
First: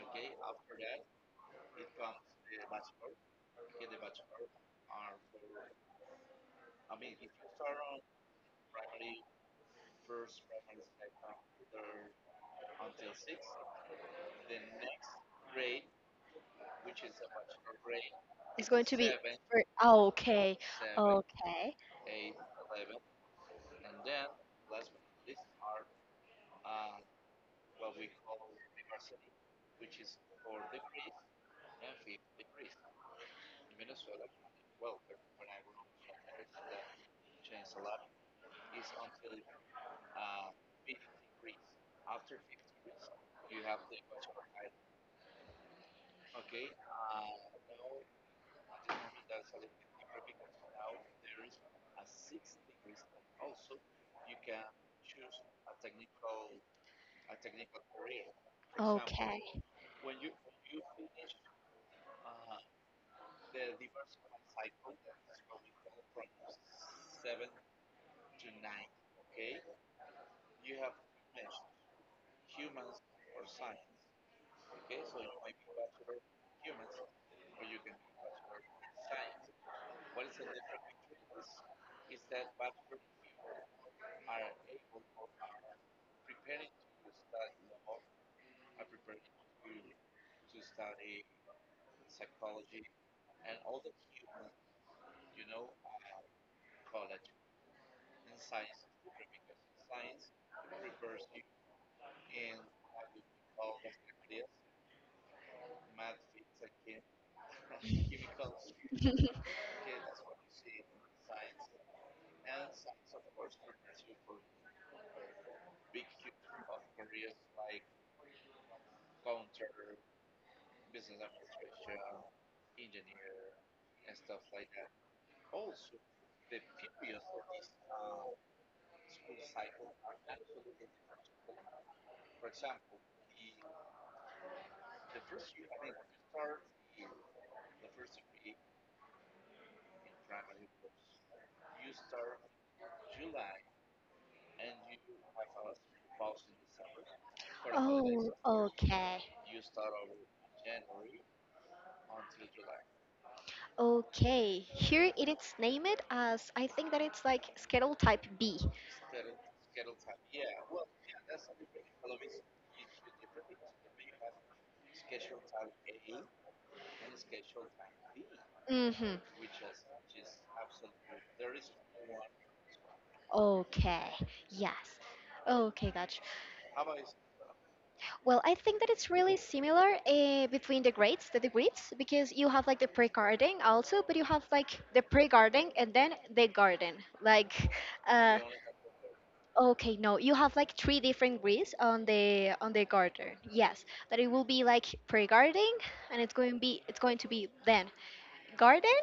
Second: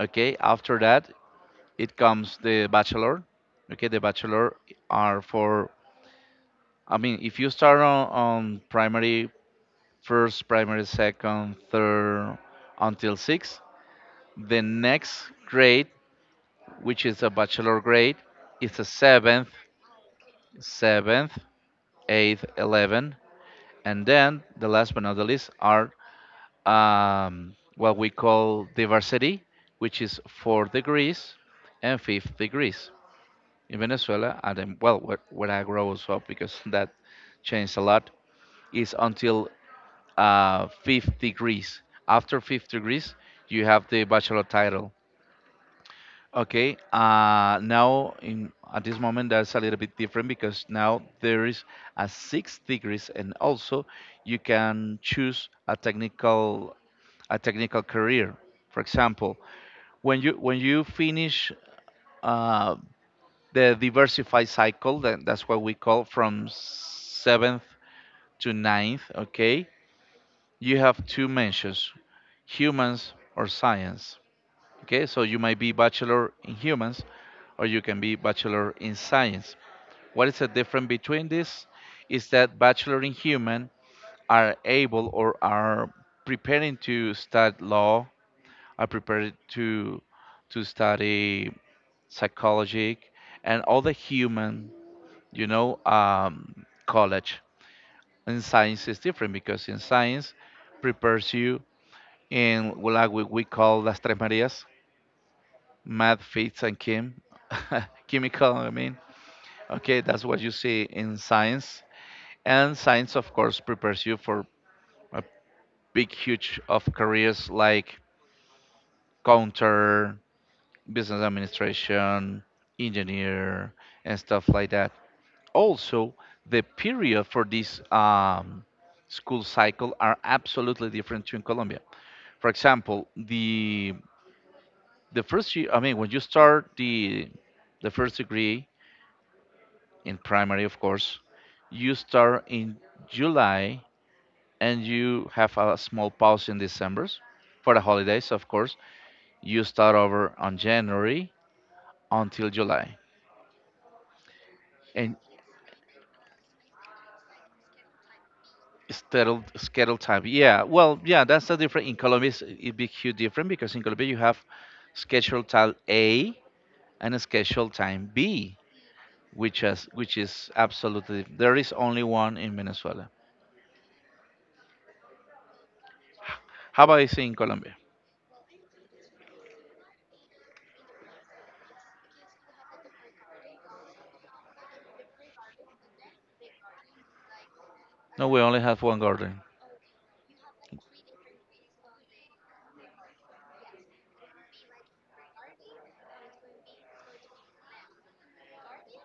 [SPEAKER 1] Okay, after that it comes the bachelor. Okay, the bachelor are for, I mean, if you start on, primary first, primary second, third until sixth, the next grade, which is a bachelor grade,
[SPEAKER 2] It's
[SPEAKER 1] is
[SPEAKER 2] going
[SPEAKER 1] a
[SPEAKER 2] to be
[SPEAKER 1] seventh,
[SPEAKER 2] for, oh, okay,
[SPEAKER 1] seventh,
[SPEAKER 2] okay,
[SPEAKER 1] eighth, 11th. And then the last but not the least are, what we call diversity, which is four degrees and fifth degrees. In Venezuela, and then, well, where I grows up because *laughs* that changed a lot, is until, fifth degrees. After fifth degrees, you have the bachelor title. Okay. Now in at this moment that's a little bit different because now there is a six degrees, and also you can choose a technical career. For example,
[SPEAKER 2] okay.
[SPEAKER 1] when you finish, uh, the diversified cycle, that's what we call from seventh to ninth. Okay, you have two mentions: humans or science. Okay, so you might be bachelor in humans, or you can be bachelor in science. What is the difference between this? Is that bachelor in human are able or are preparing to study law, are prepared to study psychology and all the human, you know, college. And science is different because in science prepares you in what we call las tres Marías, math, physics, and chem, *laughs* chemical. I mean,
[SPEAKER 2] *laughs*
[SPEAKER 1] okay, that's what you see in science, and science, of course, prepares you for a big, huge of careers like counter, business administration, engineer, and stuff like that. Also, the period for this school cycle are absolutely different to in Colombia. For example, the first year, I mean, when you start the first degree, in primary, of course. You start in July and you have a small pause in December for the holidays,
[SPEAKER 2] Oh,
[SPEAKER 1] of course.
[SPEAKER 2] okay,
[SPEAKER 1] You start over on January until July
[SPEAKER 2] okay. Here
[SPEAKER 1] and
[SPEAKER 2] it is named as I think that it's like schedule type B.
[SPEAKER 1] scheduled time. Yeah, well, yeah, that's the difference. In Colombia, it's a big, huge difference because in Colombia you have scheduled time A and a scheduled time B,
[SPEAKER 2] Mm-hmm.
[SPEAKER 1] which is absolutely there is only one in Venezuela.
[SPEAKER 2] Okay. Yes. Okay, gotcha.
[SPEAKER 1] How about you in Colombia?
[SPEAKER 2] Well, I think that it's really similar between the grades, the degrees, because you have like the pre-garden also, but you have like the pre-garden and then the garden. Like,
[SPEAKER 1] No, we
[SPEAKER 2] uh,
[SPEAKER 1] only have one garden.
[SPEAKER 2] okay, no, you have like three different grades on the garden. Yes, that it will be like pre-garden, and it's going to be then garden,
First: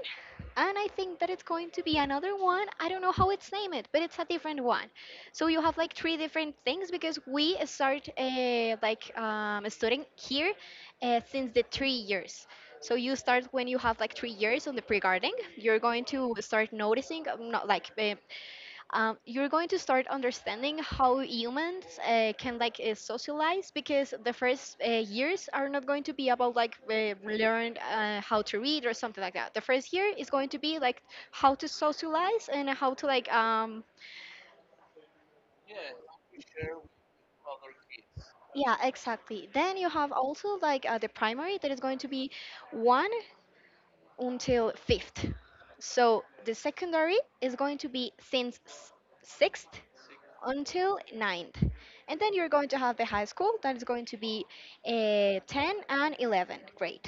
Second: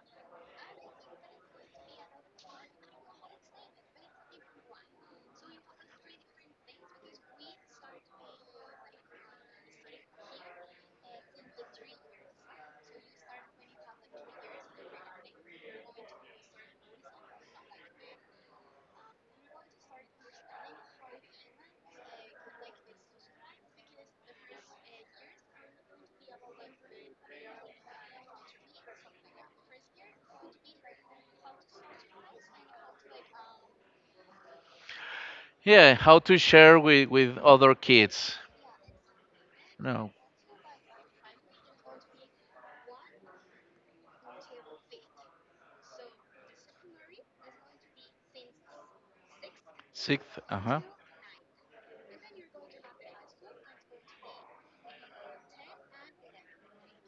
[SPEAKER 2] and I think that it's going to be another one, I don't know how it's named, but it's a different one. So you have like three different things because we start studying here since the 3 years. So you start when you have like 3 years on the pre-gardening, you're going to start noticing not like you're going to start understanding how humans can like socialize, because the first years are not going to be about like learn how to read or something like that. The first year is going to be like how to socialize and how to like
[SPEAKER 1] Yeah, how to share with other kids.
[SPEAKER 2] yeah, exactly. Then you
[SPEAKER 1] No,
[SPEAKER 2] have also like the primary that is going to be one until fifth. So the secondary is going to be since sixth
[SPEAKER 1] sixth. Uh huh.
[SPEAKER 2] until ninth. And then you're going to have the high school that is going to be 10 and 11 grade.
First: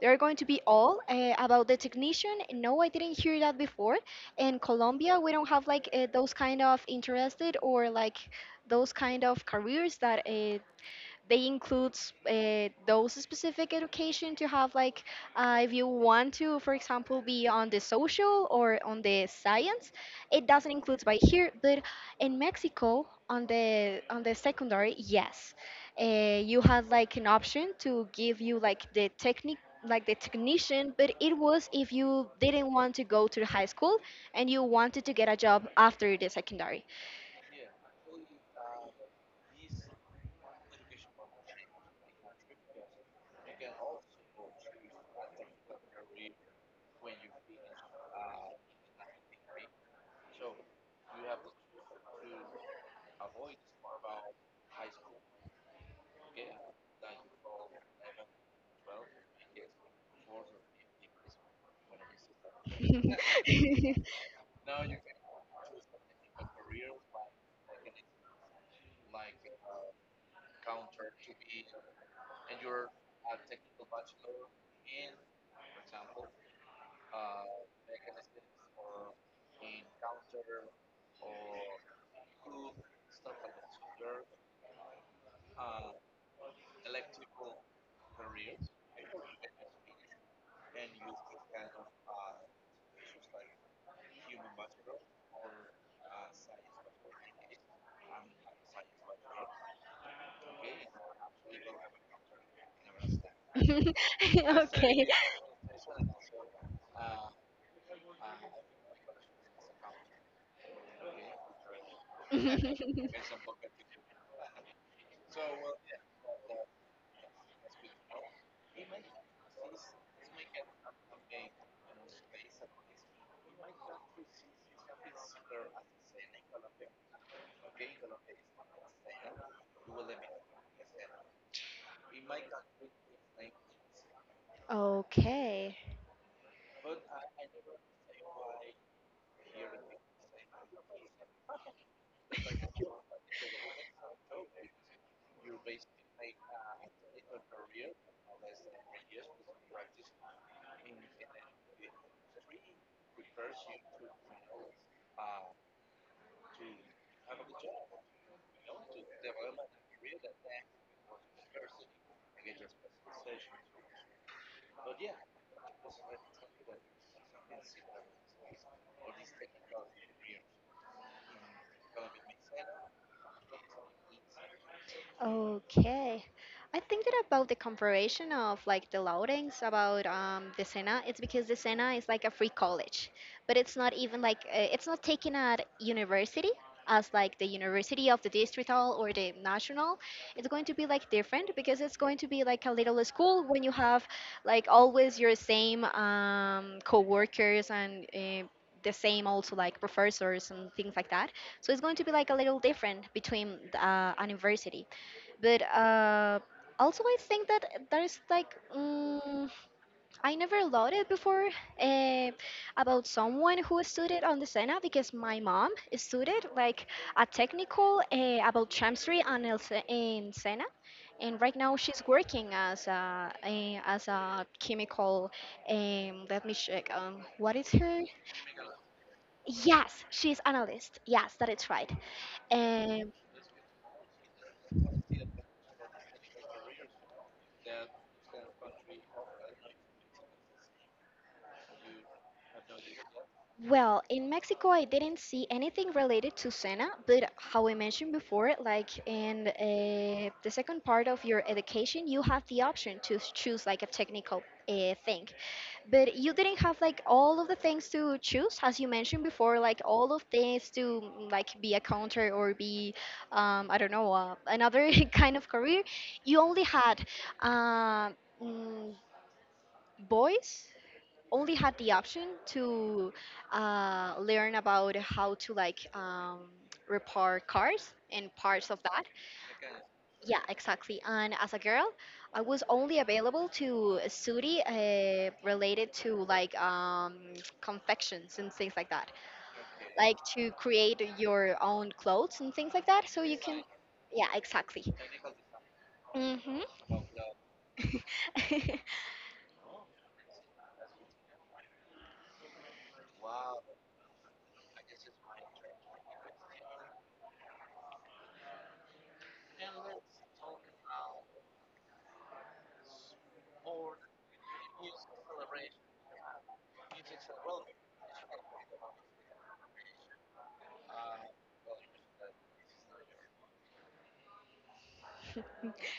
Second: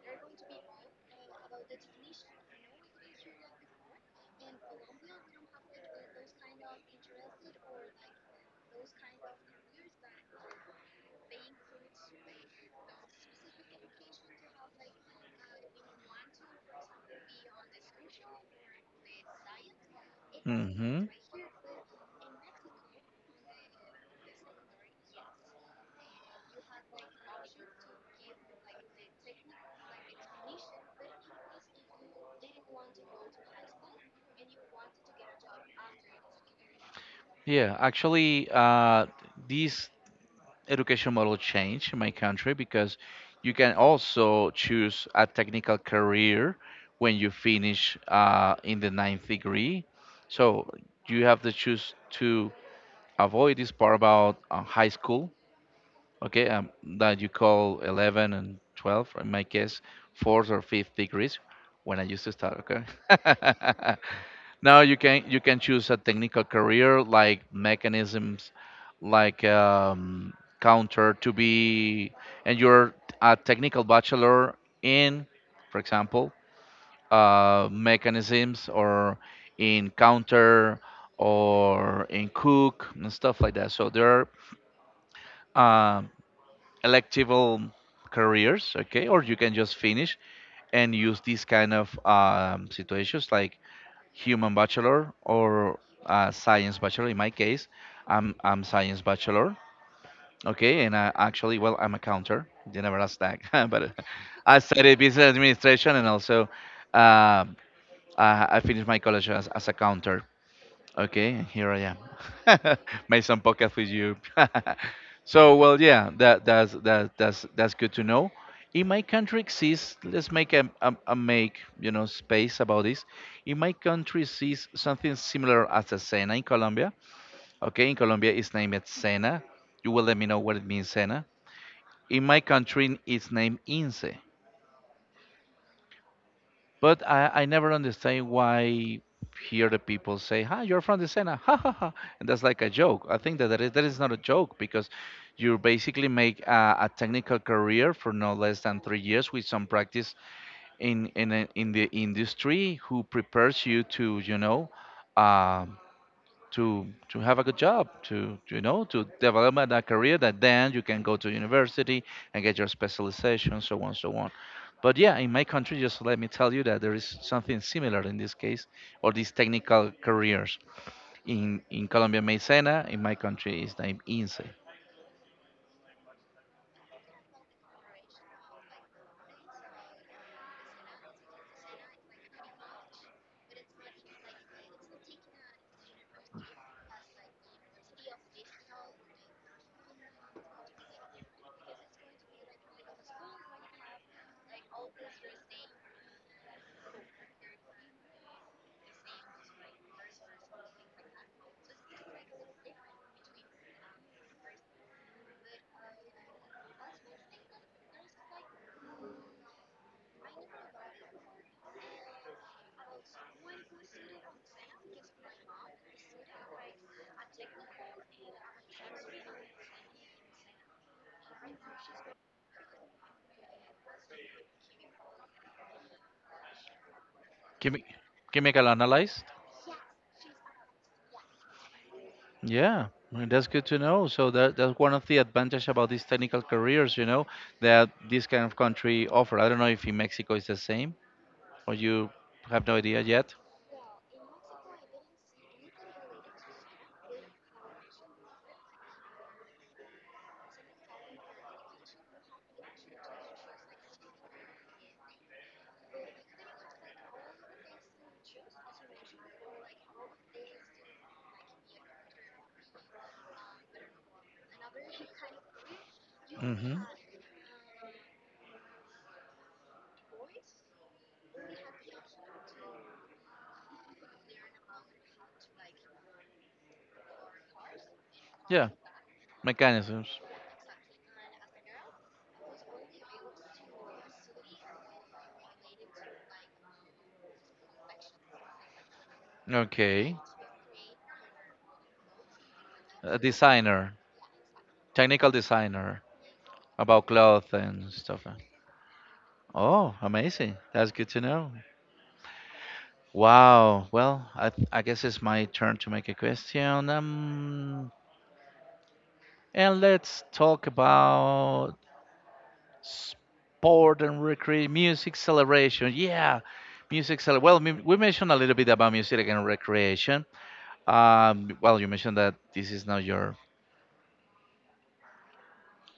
[SPEAKER 2] They're going to be all about the technician. No, I didn't hear that before. In Colombia, we don't have like those kind of interested, or like those kind of careers that they includes those specific education to have like if you want to, for example, be on the social or on the science, it doesn't include by here. But in Mexico, on the secondary, yes, you had like an option to give you like the technique, like the technician, but it was if you didn't want to go to the high school and you wanted to get a job after the secondary.
[SPEAKER 1] Yeah, actually, this education model changed in my country because you can also choose a technical career when you finish in the ninth degree. So you have to choose to avoid this part about high school okay, that you call 11 and 12, in my case, fourth or fifth degrees when I used to start, okay? *laughs* Now you can choose a technical career like mechanisms, like counter to be, and you're a technical bachelor in, for example, mechanisms or in counter or in cook and stuff like that. So there are electable careers okay, or you can just finish and use these kind of situations like human bachelor or science bachelor in my case. I'm science bachelor okay, and I actually well, I'm a counter, they never asked that. *laughs* But
[SPEAKER 2] *laughs* *laughs*
[SPEAKER 1] I studied
[SPEAKER 2] okay.
[SPEAKER 1] business administration and also, um, I finished my college as, a counter. Okay, and here I am.
[SPEAKER 2] *laughs*
[SPEAKER 1] *laughs* Made some podcast with you. *laughs* So well, yeah, that's good to know. In my country exists. Let's make a make you know space about this. In my country exists something similar as a cena in Colombia. Okay, in Colombia it's named cena. You will let me know what it means cena. In my country it's named ince.
[SPEAKER 2] Okay.
[SPEAKER 1] But I never understand why here the people say, "Hi, you're from the Sena," *laughs* ha ha ha, and that's like a joke. I think that that is not a joke because you basically make a technical career for no less than 3 years with some practice in in the industry who prepares you to Um, to have a good job to to develop a career that then you can go to university and get your specialization, so on so on. But yeah, in my country just let me tell you that there is something similar in this case, or these technical careers in Colombia, maizena, in my country is named INSE.
[SPEAKER 2] Okay. I think that about the comparison of like the loadings about the Sena, it's because the Sena is like a free college, but it's not even like it's not taken at university as like the university of the Distrital or the National. It's going to be like different because it's going to be like a little school when you have like always your same co-workers and the same also like professors and things like that. So it's going to be like a little different between the, an university. But also, I think that there's like I never loved it before uh, about someone who studied on the Sena, because my mom studied like a technical about chemistry in Sena, and right now she's working as a chemical, let me check, what is
[SPEAKER 1] Chemi-
[SPEAKER 2] her.
[SPEAKER 1] chemical analyst.
[SPEAKER 2] Yes, she's analyst, yes, that is right.
[SPEAKER 1] Yeah, I that's good to know. So that that's one of the advantage about these technical careers, you know, that this kind of country offer. I don't know if in Mexico it's the same, or you have no idea yet?
[SPEAKER 2] Well, in Mexico, I didn't see anything related to Sena, but how I mentioned before, like in the second part of your education, you have the option to choose like a technical thing. But you didn't have like all of the things to choose, as you mentioned before, like all of things to like be a counter or be, I don't know, another *laughs* kind of career. You only
[SPEAKER 1] Hmm.
[SPEAKER 2] had uh, mm, boys only had the option to learn about how to like repair cars and parts
[SPEAKER 1] Yeah,
[SPEAKER 2] of that.
[SPEAKER 1] mechanisms.
[SPEAKER 2] Yeah, exactly. And as a girl, I was only available to a study related to like confections and things like that,
[SPEAKER 1] Okay,
[SPEAKER 2] like to create your own clothes and things like that.
[SPEAKER 1] a
[SPEAKER 2] So you can,
[SPEAKER 1] designer,
[SPEAKER 2] yeah, exactly.
[SPEAKER 1] technical designer
[SPEAKER 2] Hmm.
[SPEAKER 1] about cloth and stuff. Uh.
[SPEAKER 2] *laughs*
[SPEAKER 1] Oh, amazing. That's good to know. Wow. Well, I, th- I guess it's my turn to make a question. And let's talk about sport and recreation, music celebration. Yeah, music celebration. Well, we mentioned a little bit about music and recreation. Well, you mentioned that this is not your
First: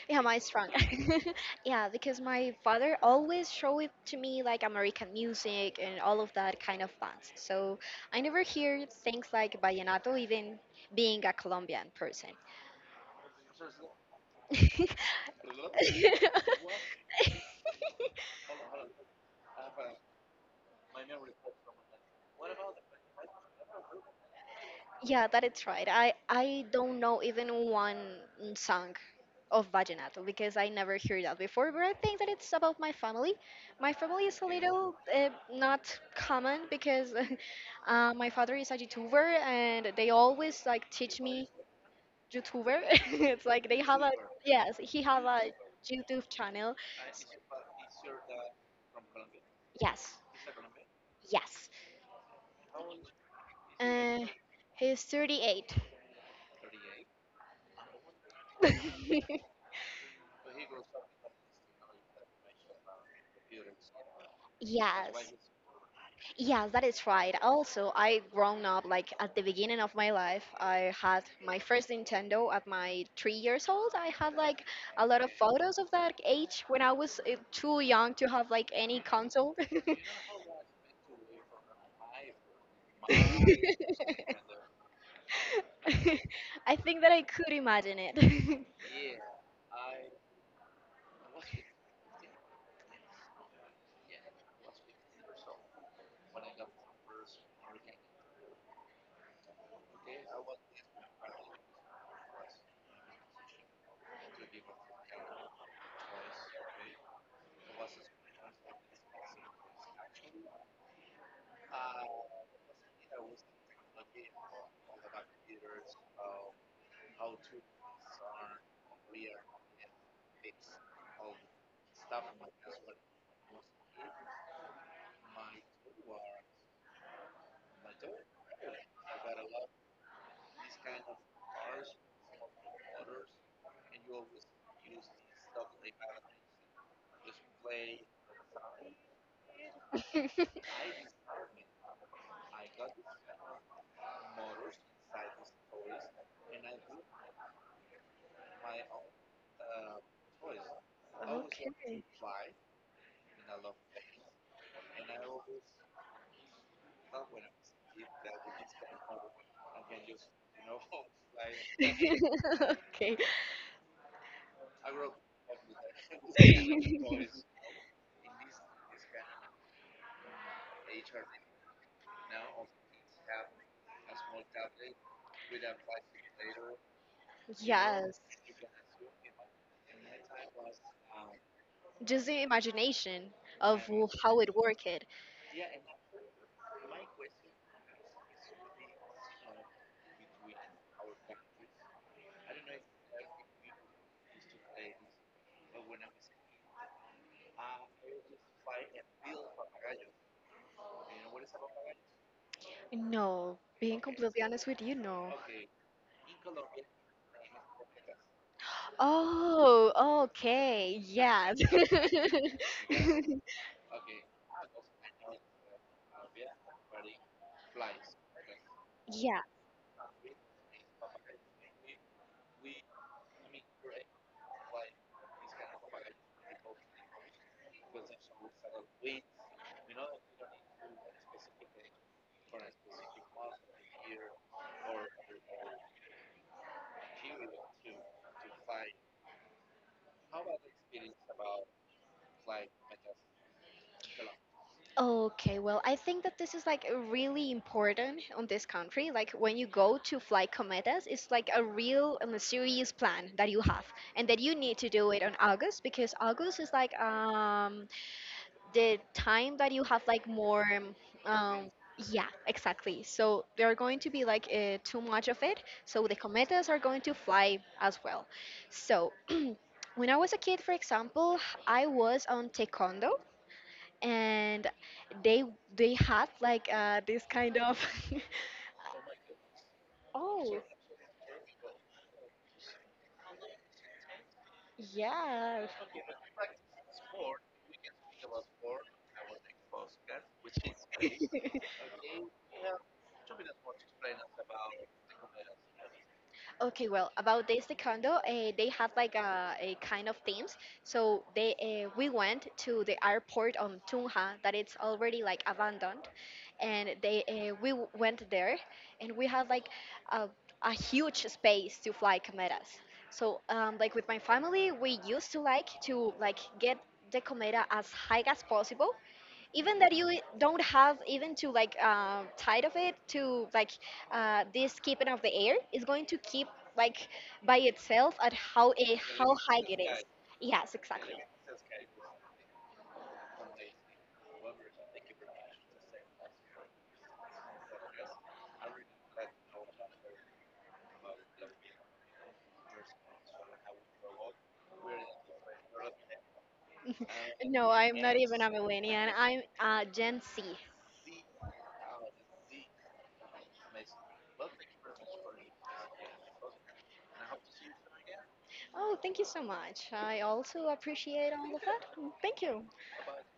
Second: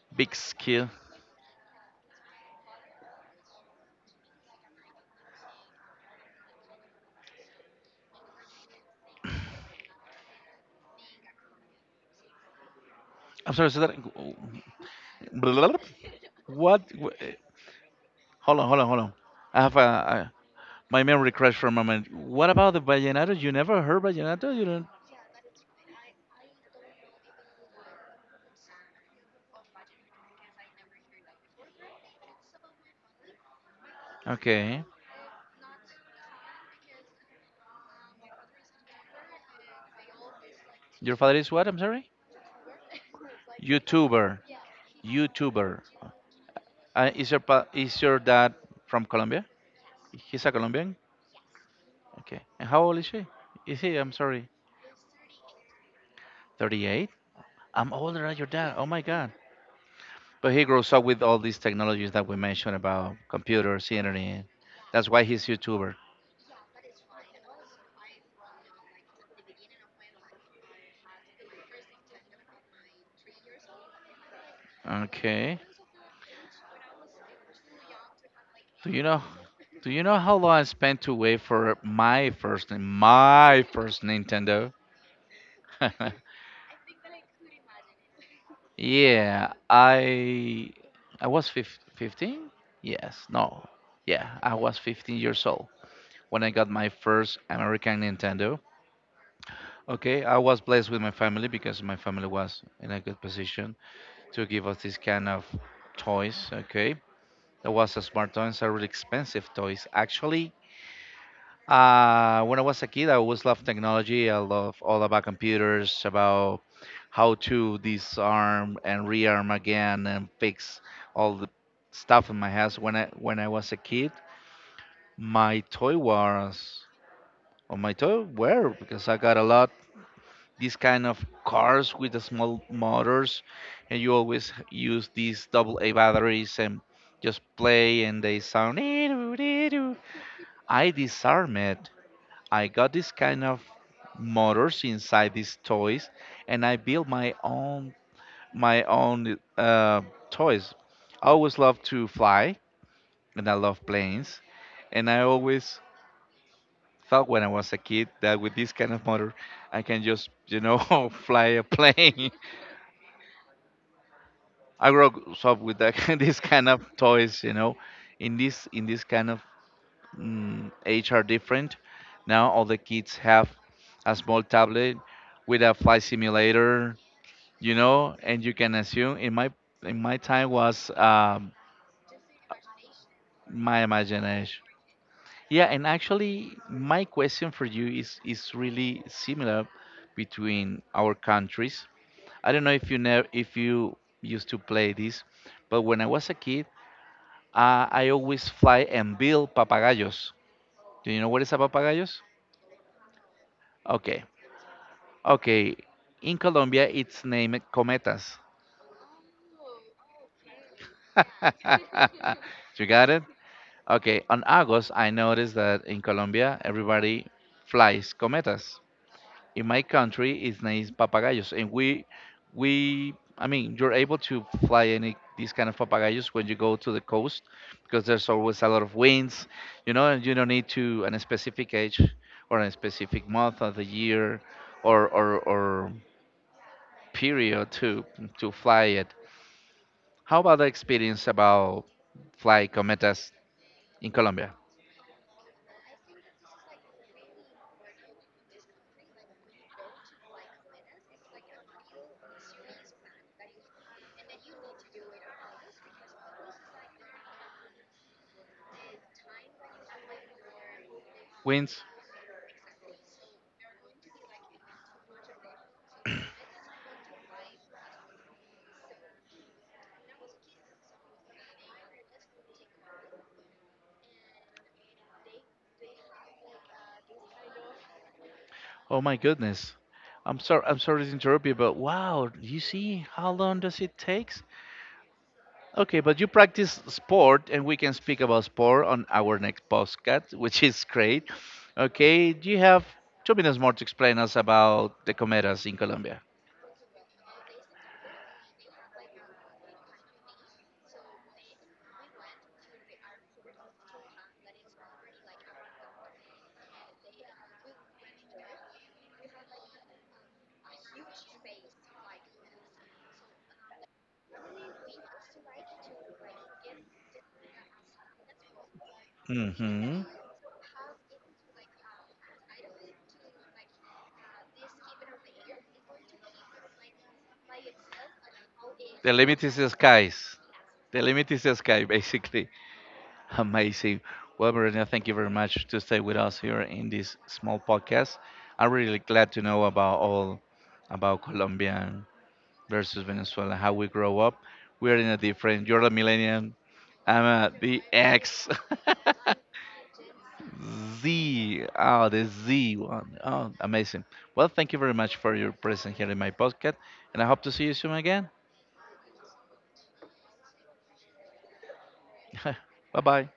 [SPEAKER 2] Yeah,
[SPEAKER 1] big
[SPEAKER 2] my strong.
[SPEAKER 1] skill.
[SPEAKER 2] *laughs* yeah, because my father always show it to me like American music and all of that kind of bands. So I never hear things like vallenato, even being a Colombian person.
[SPEAKER 1] I'm sorry, so that
[SPEAKER 2] *laughs* *laughs*
[SPEAKER 1] what? Hold on, hold on, hold on. I have a my memory crash for a moment. What about the vallenato? You never heard vallenato? You don't?
[SPEAKER 2] Yeah, that is right. I don't know even one song of vallenato, because I never heard that before. But I think that it's about my family. My family is a
[SPEAKER 1] Okay.
[SPEAKER 2] little not common, because *laughs* my father is a YouTuber and they always like
[SPEAKER 1] Your
[SPEAKER 2] teach
[SPEAKER 1] father
[SPEAKER 2] me
[SPEAKER 1] is what? I'm sorry.
[SPEAKER 2] YouTuber. *laughs* it's like they have a
[SPEAKER 1] YouTuber.
[SPEAKER 2] yes, he have a
[SPEAKER 1] YouTuber.
[SPEAKER 2] YouTube channel.
[SPEAKER 1] Is your pa- is your dad from Colombia?
[SPEAKER 2] Yes,
[SPEAKER 1] He's a Colombian.
[SPEAKER 2] yes.
[SPEAKER 1] Okay. And how old is she? Is he? I'm
[SPEAKER 2] Uh,
[SPEAKER 1] sorry.
[SPEAKER 2] he's 38.
[SPEAKER 1] 38. I'm older than your dad. Oh my God.
[SPEAKER 2] *laughs*
[SPEAKER 1] But he grows up with all these technologies that we mentioned about computers, internet. That's why
[SPEAKER 2] yes.
[SPEAKER 1] he's YouTuber.
[SPEAKER 2] Yes, that is right. Also, I grown up like at the beginning of my life. I had my first Nintendo at my 3 years old. I had like a lot of
[SPEAKER 1] Okay.
[SPEAKER 2] photos of that age when I was too young to have like
[SPEAKER 1] Do
[SPEAKER 2] any
[SPEAKER 1] you know
[SPEAKER 2] console. *laughs*
[SPEAKER 1] how long I spent to wait for my first
[SPEAKER 2] I
[SPEAKER 1] Nintendo? *laughs*
[SPEAKER 2] think that I could imagine it. *laughs*
[SPEAKER 1] Yeah, I was 15? Yes, no. Yeah, I was 15 years old when I got my first American Nintendo. Okay, I was blessed with my family because my family was in a good position to give us this kind of toys, okay? That was a smart toys, are really expensive toys. Actually, uh, when I was a kid, I always loved technology. I love all about computers, about how to disarm and rearm again and fix all the stuff in my house. When I was a kid, my toy was or my toy were because I got a lot these kind of cars with the small motors, and you always use these double A batteries and just play and they sound. *laughs* I disarm it, I got this kind of motors inside these toys, and I built my own my own toys. I always loved
[SPEAKER 2] okay.
[SPEAKER 1] to fly, and I love planes, and I always thought when I was a kid that with this kind of motor, I can just you know *laughs* fly a plane. *laughs*
[SPEAKER 2] *laughs* okay.
[SPEAKER 1] I grew up with that, *laughs* this kind of toys, you know, in this kind of age are different. Now all the kids have a small tablet with a flight simulator, you know,
[SPEAKER 2] Yes.
[SPEAKER 1] and you can assume in my time was
[SPEAKER 2] Just the imagination
[SPEAKER 1] my
[SPEAKER 2] of how it
[SPEAKER 1] imagination.
[SPEAKER 2] worked.
[SPEAKER 1] Yeah, and actually, my question for you is really similar between our countries. I don't know if you never if you used to play this, but when I was a kid, I always fly and build papagayos. Do you know what is a papagayos?
[SPEAKER 2] No, being
[SPEAKER 1] Okay,
[SPEAKER 2] completely honest with you, no.
[SPEAKER 1] okay, in Colombia, it's named cometas.
[SPEAKER 2] Oh, okay. Yes.
[SPEAKER 1] *laughs*
[SPEAKER 2] *laughs*
[SPEAKER 1] You got it? Okay, on August, I noticed that in Colombia, everybody flies cometas.
[SPEAKER 2] Yeah.
[SPEAKER 1] In my country, it's named papagayos, and I mean, you're able to fly any these kind of papagayos when you go to the coast because there's always a lot of winds, you know, and you don't need to an specific age or a specific month of the year or period to fly it. How about the experience about fly cometas in Colombia?
[SPEAKER 2] Okay. Well, I think that this is like really important on this country. Like when you go to fly cometas, it's like a real and a serious plan that you have, and that you need to do it on August, because August is like the time that you have like more um
[SPEAKER 1] Winds?
[SPEAKER 2] yeah, exactly. So there are going to be like too much of it, so the cometas are going to fly as well. So when I was a kid, for example, I was on taekwondo, and they they had like this kind of, *laughs*
[SPEAKER 1] Oh my goodness. I'm
[SPEAKER 2] oh
[SPEAKER 1] sorry I'm sorry to interrupt you, but wow, you see how long does it takes?
[SPEAKER 2] yeah.
[SPEAKER 1] Okay, but you practice sport and we can speak about sport on our next podcast, which is great.
[SPEAKER 2] *laughs*
[SPEAKER 1] Okay, do you have 2 minutes more to explain us about the cometas in Colombia?
[SPEAKER 2] Okay, well, about this taekwondo, they had like a kind of themes. So they we went to the airport on Tunja that it's already like abandoned, and they we went there, and we had like a, a huge space to fly cometas. So like with my family, we used to like get the cometa as high as possible, even that
[SPEAKER 1] Hmm.
[SPEAKER 2] you don't have even to like tired of it, to like this keeping of the air is going to keep like by itself at how a
[SPEAKER 1] The
[SPEAKER 2] how
[SPEAKER 1] limit is
[SPEAKER 2] high
[SPEAKER 1] the
[SPEAKER 2] it is.
[SPEAKER 1] skies.
[SPEAKER 2] Yes,
[SPEAKER 1] The
[SPEAKER 2] exactly.
[SPEAKER 1] limit is the sky, *laughs* basically. Amazing. Well, Marina, thank you very much to stay with us here in this small podcast. I'm really glad to know about all about Colombia versus Venezuela, how we grow up. We're in a different. You're a millennial. I'm
[SPEAKER 2] *laughs*
[SPEAKER 1] a
[SPEAKER 2] no,
[SPEAKER 1] the
[SPEAKER 2] I'm not even
[SPEAKER 1] X.
[SPEAKER 2] a millennial,
[SPEAKER 1] *laughs*
[SPEAKER 2] I'm Gen Z.
[SPEAKER 1] Z. Oh, the Z one. Oh, amazing. Well, thank you very much for your presence here in my podcast, and I hope to see you soon again.
[SPEAKER 2] Oh, thank you so much, I also appreciate all of that. Thank you.
[SPEAKER 1] *laughs* Bye bye.